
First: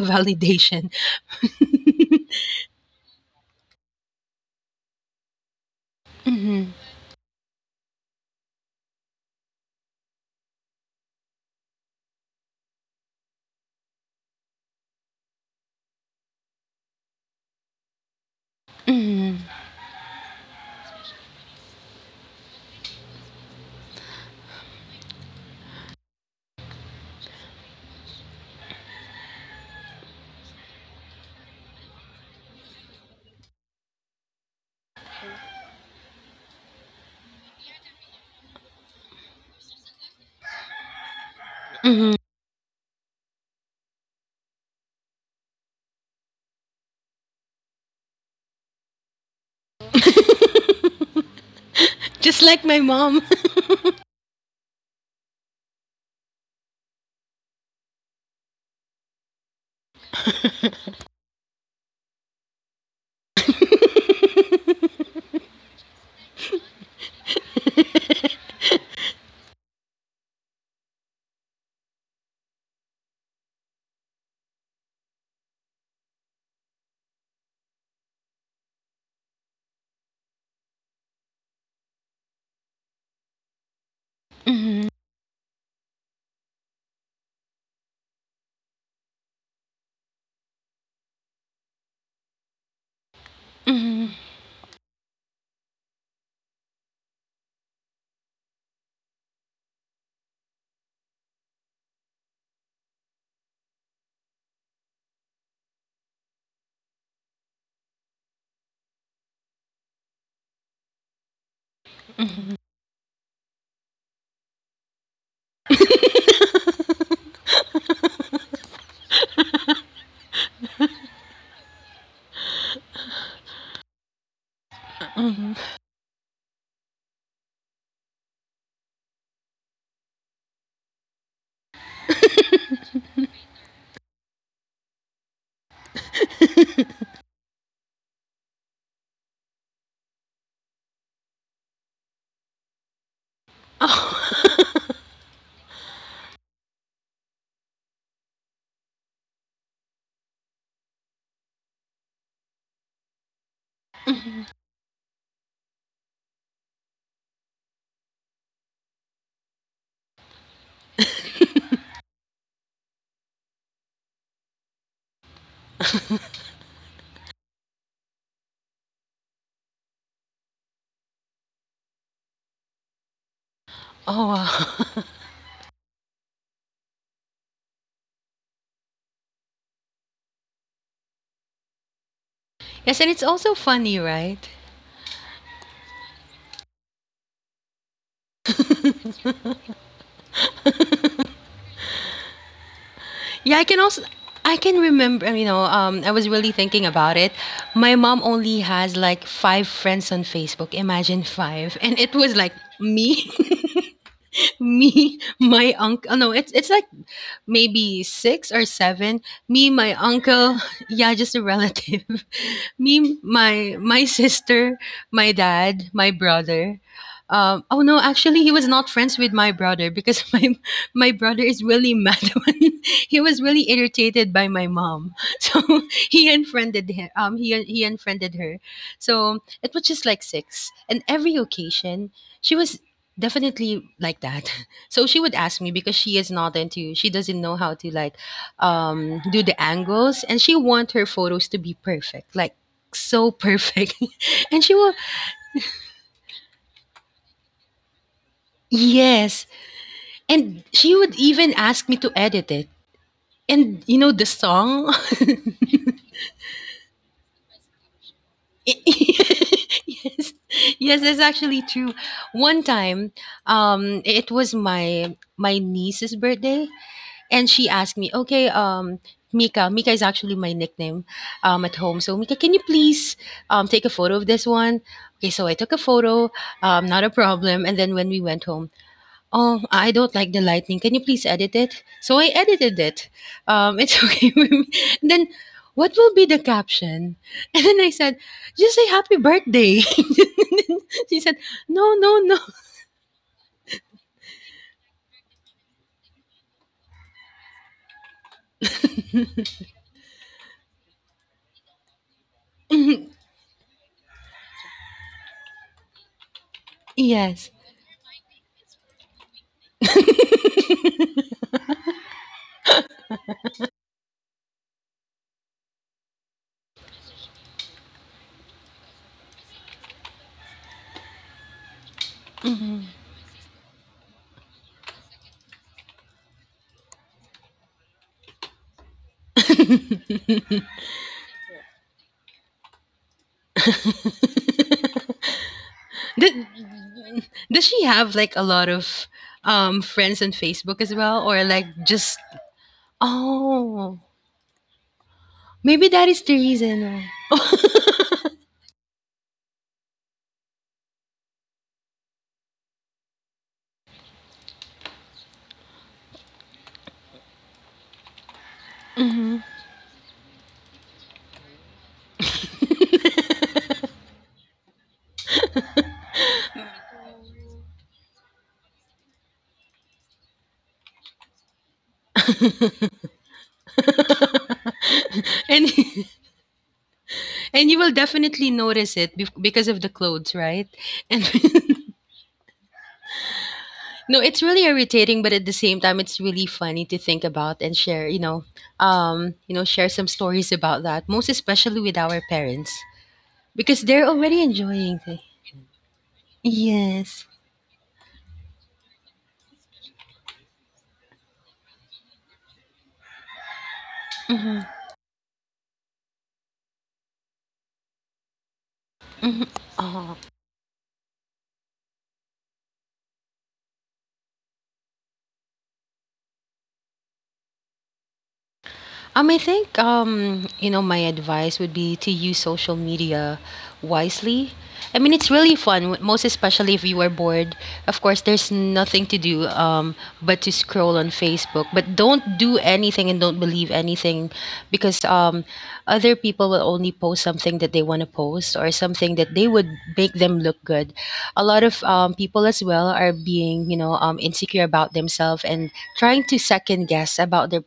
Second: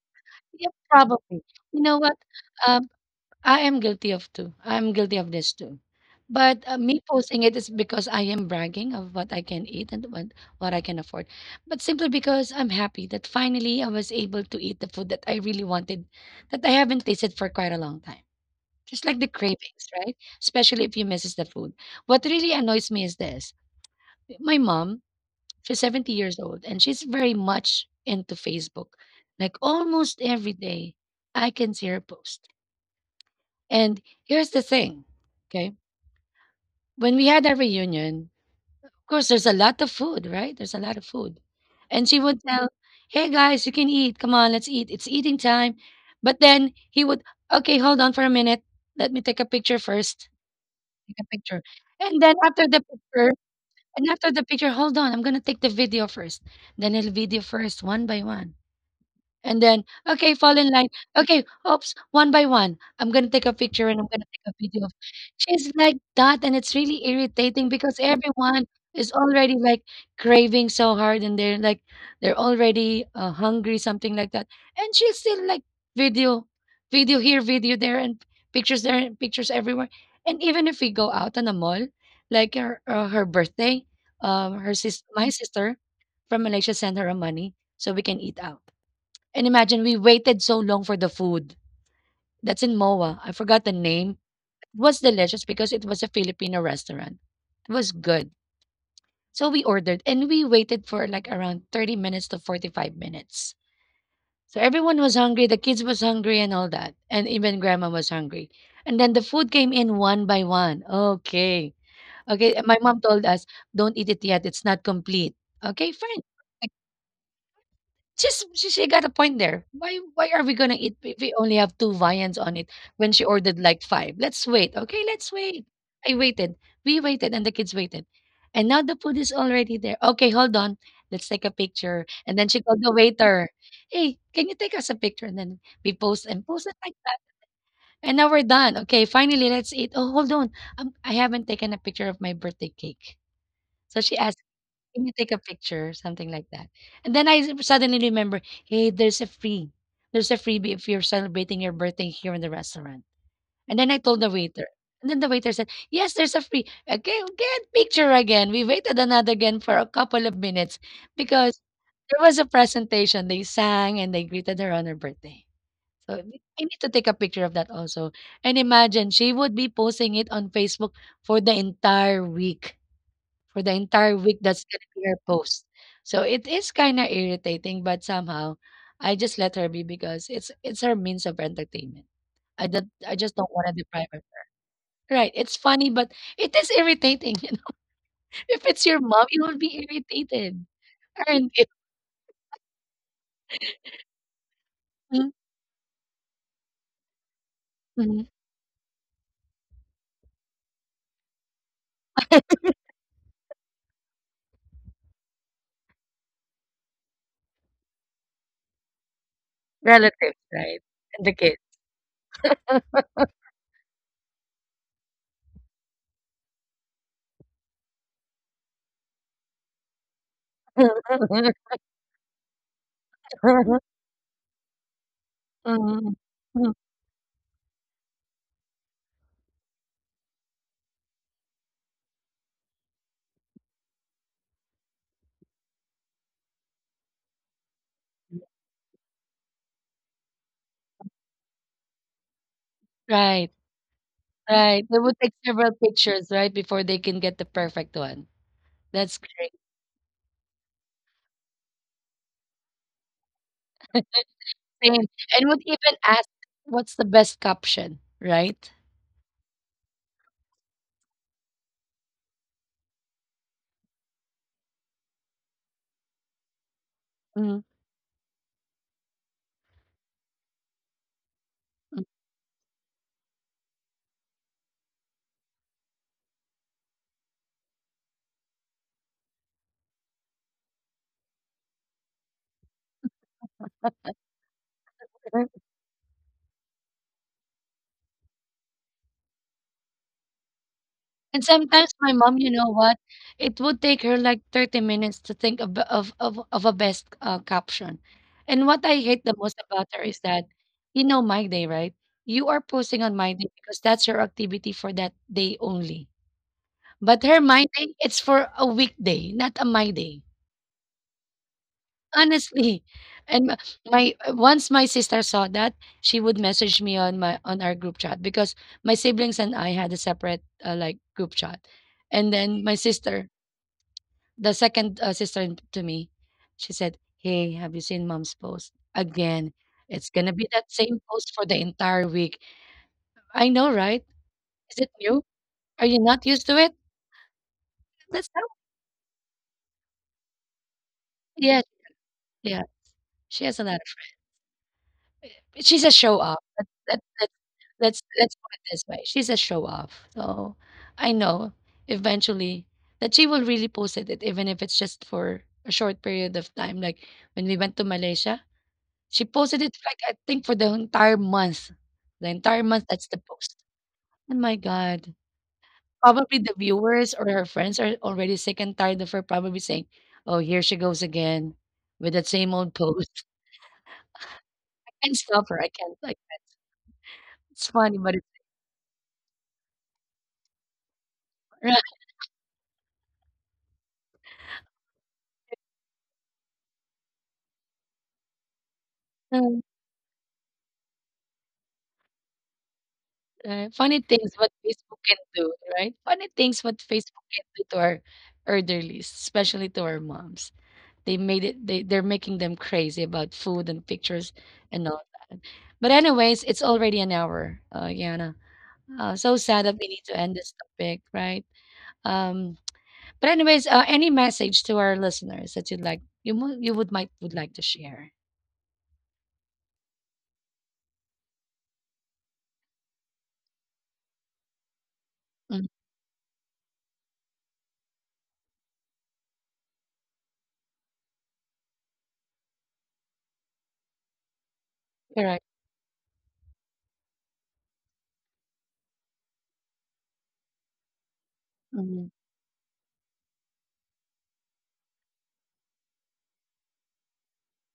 S1: Yeah,
S2: validation? *laughs*
S1: probably. You know what? Um, I am guilty of too. I'm guilty of this too. But
S2: Hmm.
S1: me posting it is because I am bragging of what I can eat and what I can afford. But simply because I'm happy that finally I was able to eat the food that I really wanted, that I haven't tasted for quite a long time. Just like the
S2: Hmm.
S1: cravings, right? Especially if you misses the food. What really annoys me is this. My mom, she's 70 years old and she's very much into Facebook. Like almost every day, I can see her post, and here's the thing, okay? When we had our reunion, of course, there's a lot of food, right? There's a lot of food. And she would tell, hey guys, you can eat. Come on, let's eat. It's eating time. But then he would, okay, hold on for a minute. Let me take a picture
S2: *laughs*
S1: first. Take a picture. And then
S2: Just
S1: after
S2: like
S1: the
S2: my mom.
S1: picture, and after the picture, hold on, I'm going to take the video first. Then he'll video first, one by one. And then, okay, fall in line. Okay, oops, one by one. I'm gonna take a picture
S2: *laughs*
S1: and I'm gonna take a video. Of-" She's like that, and it's really irritating because everyone is already like craving so hard, and they're like they're already hungry, something like that. And she's still like video, video here, video there, and pictures everywhere. And even if we go out on a mall, like her her birthday, her
S2: Mm-hmm,
S1: sis, my sister from Malaysia sent her a money so we can eat out, and imagine we waited so long for the food. That's in MOA. I forgot the
S2: mm-hmm,
S1: name. It was delicious because it was a Filipino restaurant. It was good. So we ordered and we waited for like around 30 minutes to 45 minutes. So everyone was hungry, the kids was hungry and all that. And even grandma was hungry. And then the food came in one by one. Okay. Okay,
S2: mm-hmm,
S1: my mom told us, don't eat it yet. It's not complete. Okay, fine. Just she got a point there. Why are we gonna eat if we only have two viands on it when she ordered like five? Let's wait. Okay, let's wait.
S2: mm-hmm.
S1: I waited. We waited and the kids waited. And now the food is already there. Okay, hold on. Let's take a picture. And then she called the waiter. Hey, can you take us a picture? And then we post and post it like that. And now we're done. Okay, finally, let's eat. Oh, hold on. I haven't taken a picture of my birthday cake.
S2: *laughs*
S1: So she asked,
S2: Oh.
S1: can you
S2: *laughs*
S1: take a picture? Something like that. And then suddenly remember, hey, there's a freebie if you're celebrating your birthday here in the restaurant. And then I told the waiter. And then the waiter said, yes, there's a free. Okay, get picture again. We waited another again for a couple of minutes because there was a presentation. They sang and they greeted her on her birthday. I need to take a picture of that also. And imagine she would be posting it on Facebook for the entire week, for the entire week
S2: Oh
S1: that's gonna be
S2: wow.
S1: her post. So it is kind of irritating, but somehow I just let her be because it's her means of entertainment.
S2: Yes,
S1: I
S2: and it's
S1: just don't
S2: also
S1: want to deprive
S2: funny,
S1: her.
S2: right?
S1: Right. It's funny, but it is irritating, *laughs* If it's your mom, you will be irritated. Aren't you?
S2: Yeah, I can also I can
S1: Mm,
S2: remember, I was really thinking about it. My
S1: mhm.
S2: mom only has like five friends on Facebook. Imagine five. And it was like me, *laughs* me, my uncle. No, it's like maybe six or seven. Me, my
S1: Relatives,
S2: uncle,
S1: right?
S2: *laughs* yeah,
S1: And the
S2: just a
S1: kids.
S2: relative. *laughs* Me, my sister, my dad, my brother. Oh no, actually, he was not friends with my brother because *laughs* my
S1: *laughs*
S2: brother is really mad *laughs* when he was really irritated by my mom *laughs* so
S1: Mhm.
S2: he
S1: Mm.
S2: unfriended him he unfriended her so it was just like six and every occasion she was definitely like that *laughs* so she would ask me because she is not into she doesn't know how to like do the angles and she want her photos to be perfect, like so
S1: Right.
S2: perfect *laughs* and she
S1: Right. They
S2: will
S1: would take several pictures, right, before they can get the perfect one. That's—
S2: yes and she would even ask me to edit it. And you know the
S1: Same,
S2: song?
S1: and would even ask, "What's the best caption?" Right?
S2: *laughs* Yes. Yes, that's actually true. One time, it was my my niece's birthday, and
S1: Mhm,
S2: she asked me, "Okay, Mika," Mika is actually my nickname, at home. "So Mika, can you please, take a photo of this one?" Okay, so I took a photo, not a problem. And then when we went home, "Oh, I don't like the lightning. Can you please edit it?" So I edited it. It's *laughs* okay with me. And then,
S1: mhm,
S2: what will be the caption? *laughs* And then I said, just say happy birthday. *laughs* She said,
S1: and
S2: no,
S1: sometimes
S2: no,
S1: my
S2: no. *clears throat*
S1: mom, you know what? It would take her like 30 minutes to think of a best, caption, and what I hate the most about her is that, you know, My Day, right? You are
S2: Mhm.
S1: posting on My Day because that's your activity for that day only, but
S2: Yes.
S1: her My Day, it's for a weekday, not a My Day. Honestly, and once my sister saw that, she would message me on my on our group chat because my siblings and I had a separate like group chat, and then my
S2: Mhm.
S1: sister, the second sister to me, she said, "Hey, have you seen mom's post again? It's gonna be that same post for the entire week. I know, right?
S2: *laughs*
S1: Is it new? Are you not
S2: Th-
S1: used to it?
S2: does she have
S1: That's
S2: like a
S1: how.
S2: lot of friends on Facebook as well? Or
S1: Yeah,
S2: like just,
S1: yeah. She has a lot.
S2: oh,
S1: She's
S2: maybe
S1: a
S2: that is
S1: show
S2: the
S1: off.
S2: reason
S1: Let's
S2: why.
S1: let's let's put it this way. She's a show off. So I know eventually that she will really post it even if it's just for a short period of time. Like when we went to Malaysia, she
S2: Mhm.
S1: posted it like I think for the entire month. The entire month that's the post. Oh my God. Probably the viewers or her friends are already sick and tired of her, probably saying, oh, here she goes again with that same old post *laughs* and stuff
S2: *laughs*
S1: her. I
S2: And
S1: can't like
S2: *laughs*
S1: it's
S2: and you will
S1: funny, but it's
S2: definitely notice it bef because of the clothes, right? And
S1: *laughs*
S2: *laughs* no, it's really irritating, but at the same time, it's really funny to think about and share,
S1: right.
S2: share some stories about that, most especially with our parents because
S1: Funny
S2: they're
S1: things
S2: already
S1: what Facebook
S2: enjoying
S1: can
S2: it.
S1: do, right? Funny things what Facebook
S2: Yes.
S1: can do to our elderlies, especially to our moms. They made it. They're making them crazy about food and pictures
S2: Mm-hmm.
S1: and all that. But anyways, it's already an hour, Yana. So sad that we need to end this topic, right? Um, but anyways, any message to our listeners that you would like to share?
S2: I think you know, my advice would be to use social media wisely. I mean, it's really
S1: Mm,
S2: fun, most especially if you are bored. Of course, there's nothing to do but to scroll on Facebook. But don't do anything and don't believe anything because
S1: correct.
S2: other people will only post something that they want to post or something that they would make them look good. A lot of
S1: Mm,
S2: people as well are being, insecure about themselves and trying to second guess about their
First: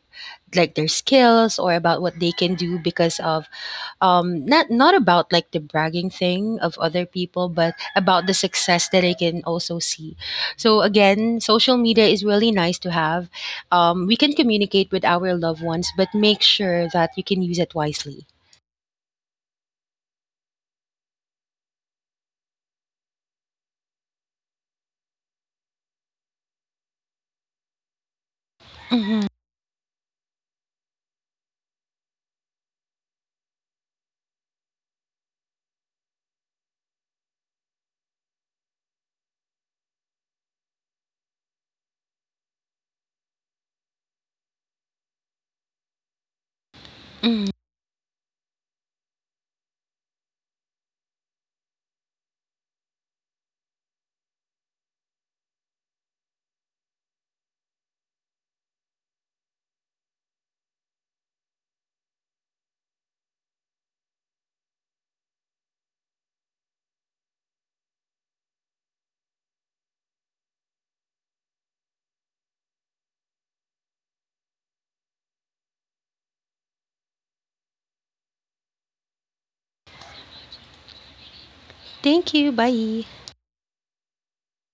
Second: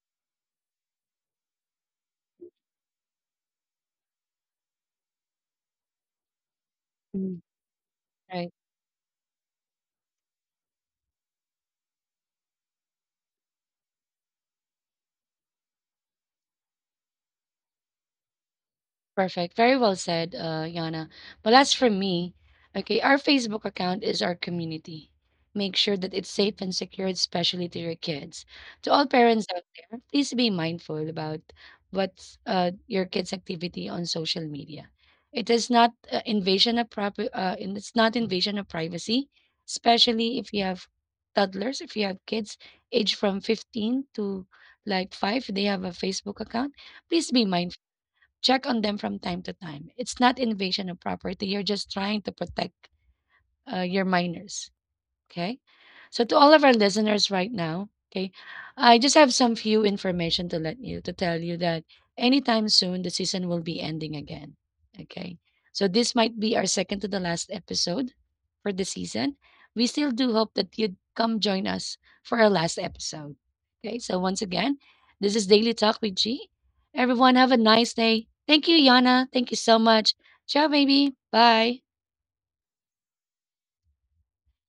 S2: their skills or about what they can do because of not about like the bragging thing of other
S1: mm,
S2: people but about the
S1: right.
S2: success that I can also see so again social media is really nice to have, we can communicate with our loved ones but make sure that you can use it wisely.
S1: Perfect. Very well said, Yana. But as for me, okay, our Facebook account is our community. Make sure that it's safe and secure, especially to your kids. To all
S2: Mhm.
S1: parents out there, please be mindful about what's your kids' activity on social media. It is not and it's not invasion of privacy, especially if you have toddlers, if you have kids aged from 15 to like 5, they have a Facebook account. Please be
S2: Mhm.
S1: mindful. Check on them from time to time. It's not invasion of property. You're just trying to protect your minors. Okay. So to all of our listeners right now, okay, I just have some few information to tell you that anytime soon the season will be ending again. Okay. So this might be our second to the last episode for the season. We still do hope that you'd come join us for our last episode. Okay. So once again, this is Daily Talk with G. Everyone have a nice day. Thank you, Yana. Thank you so much. Ciao, baby. Bye.
S2: Thank you, bye.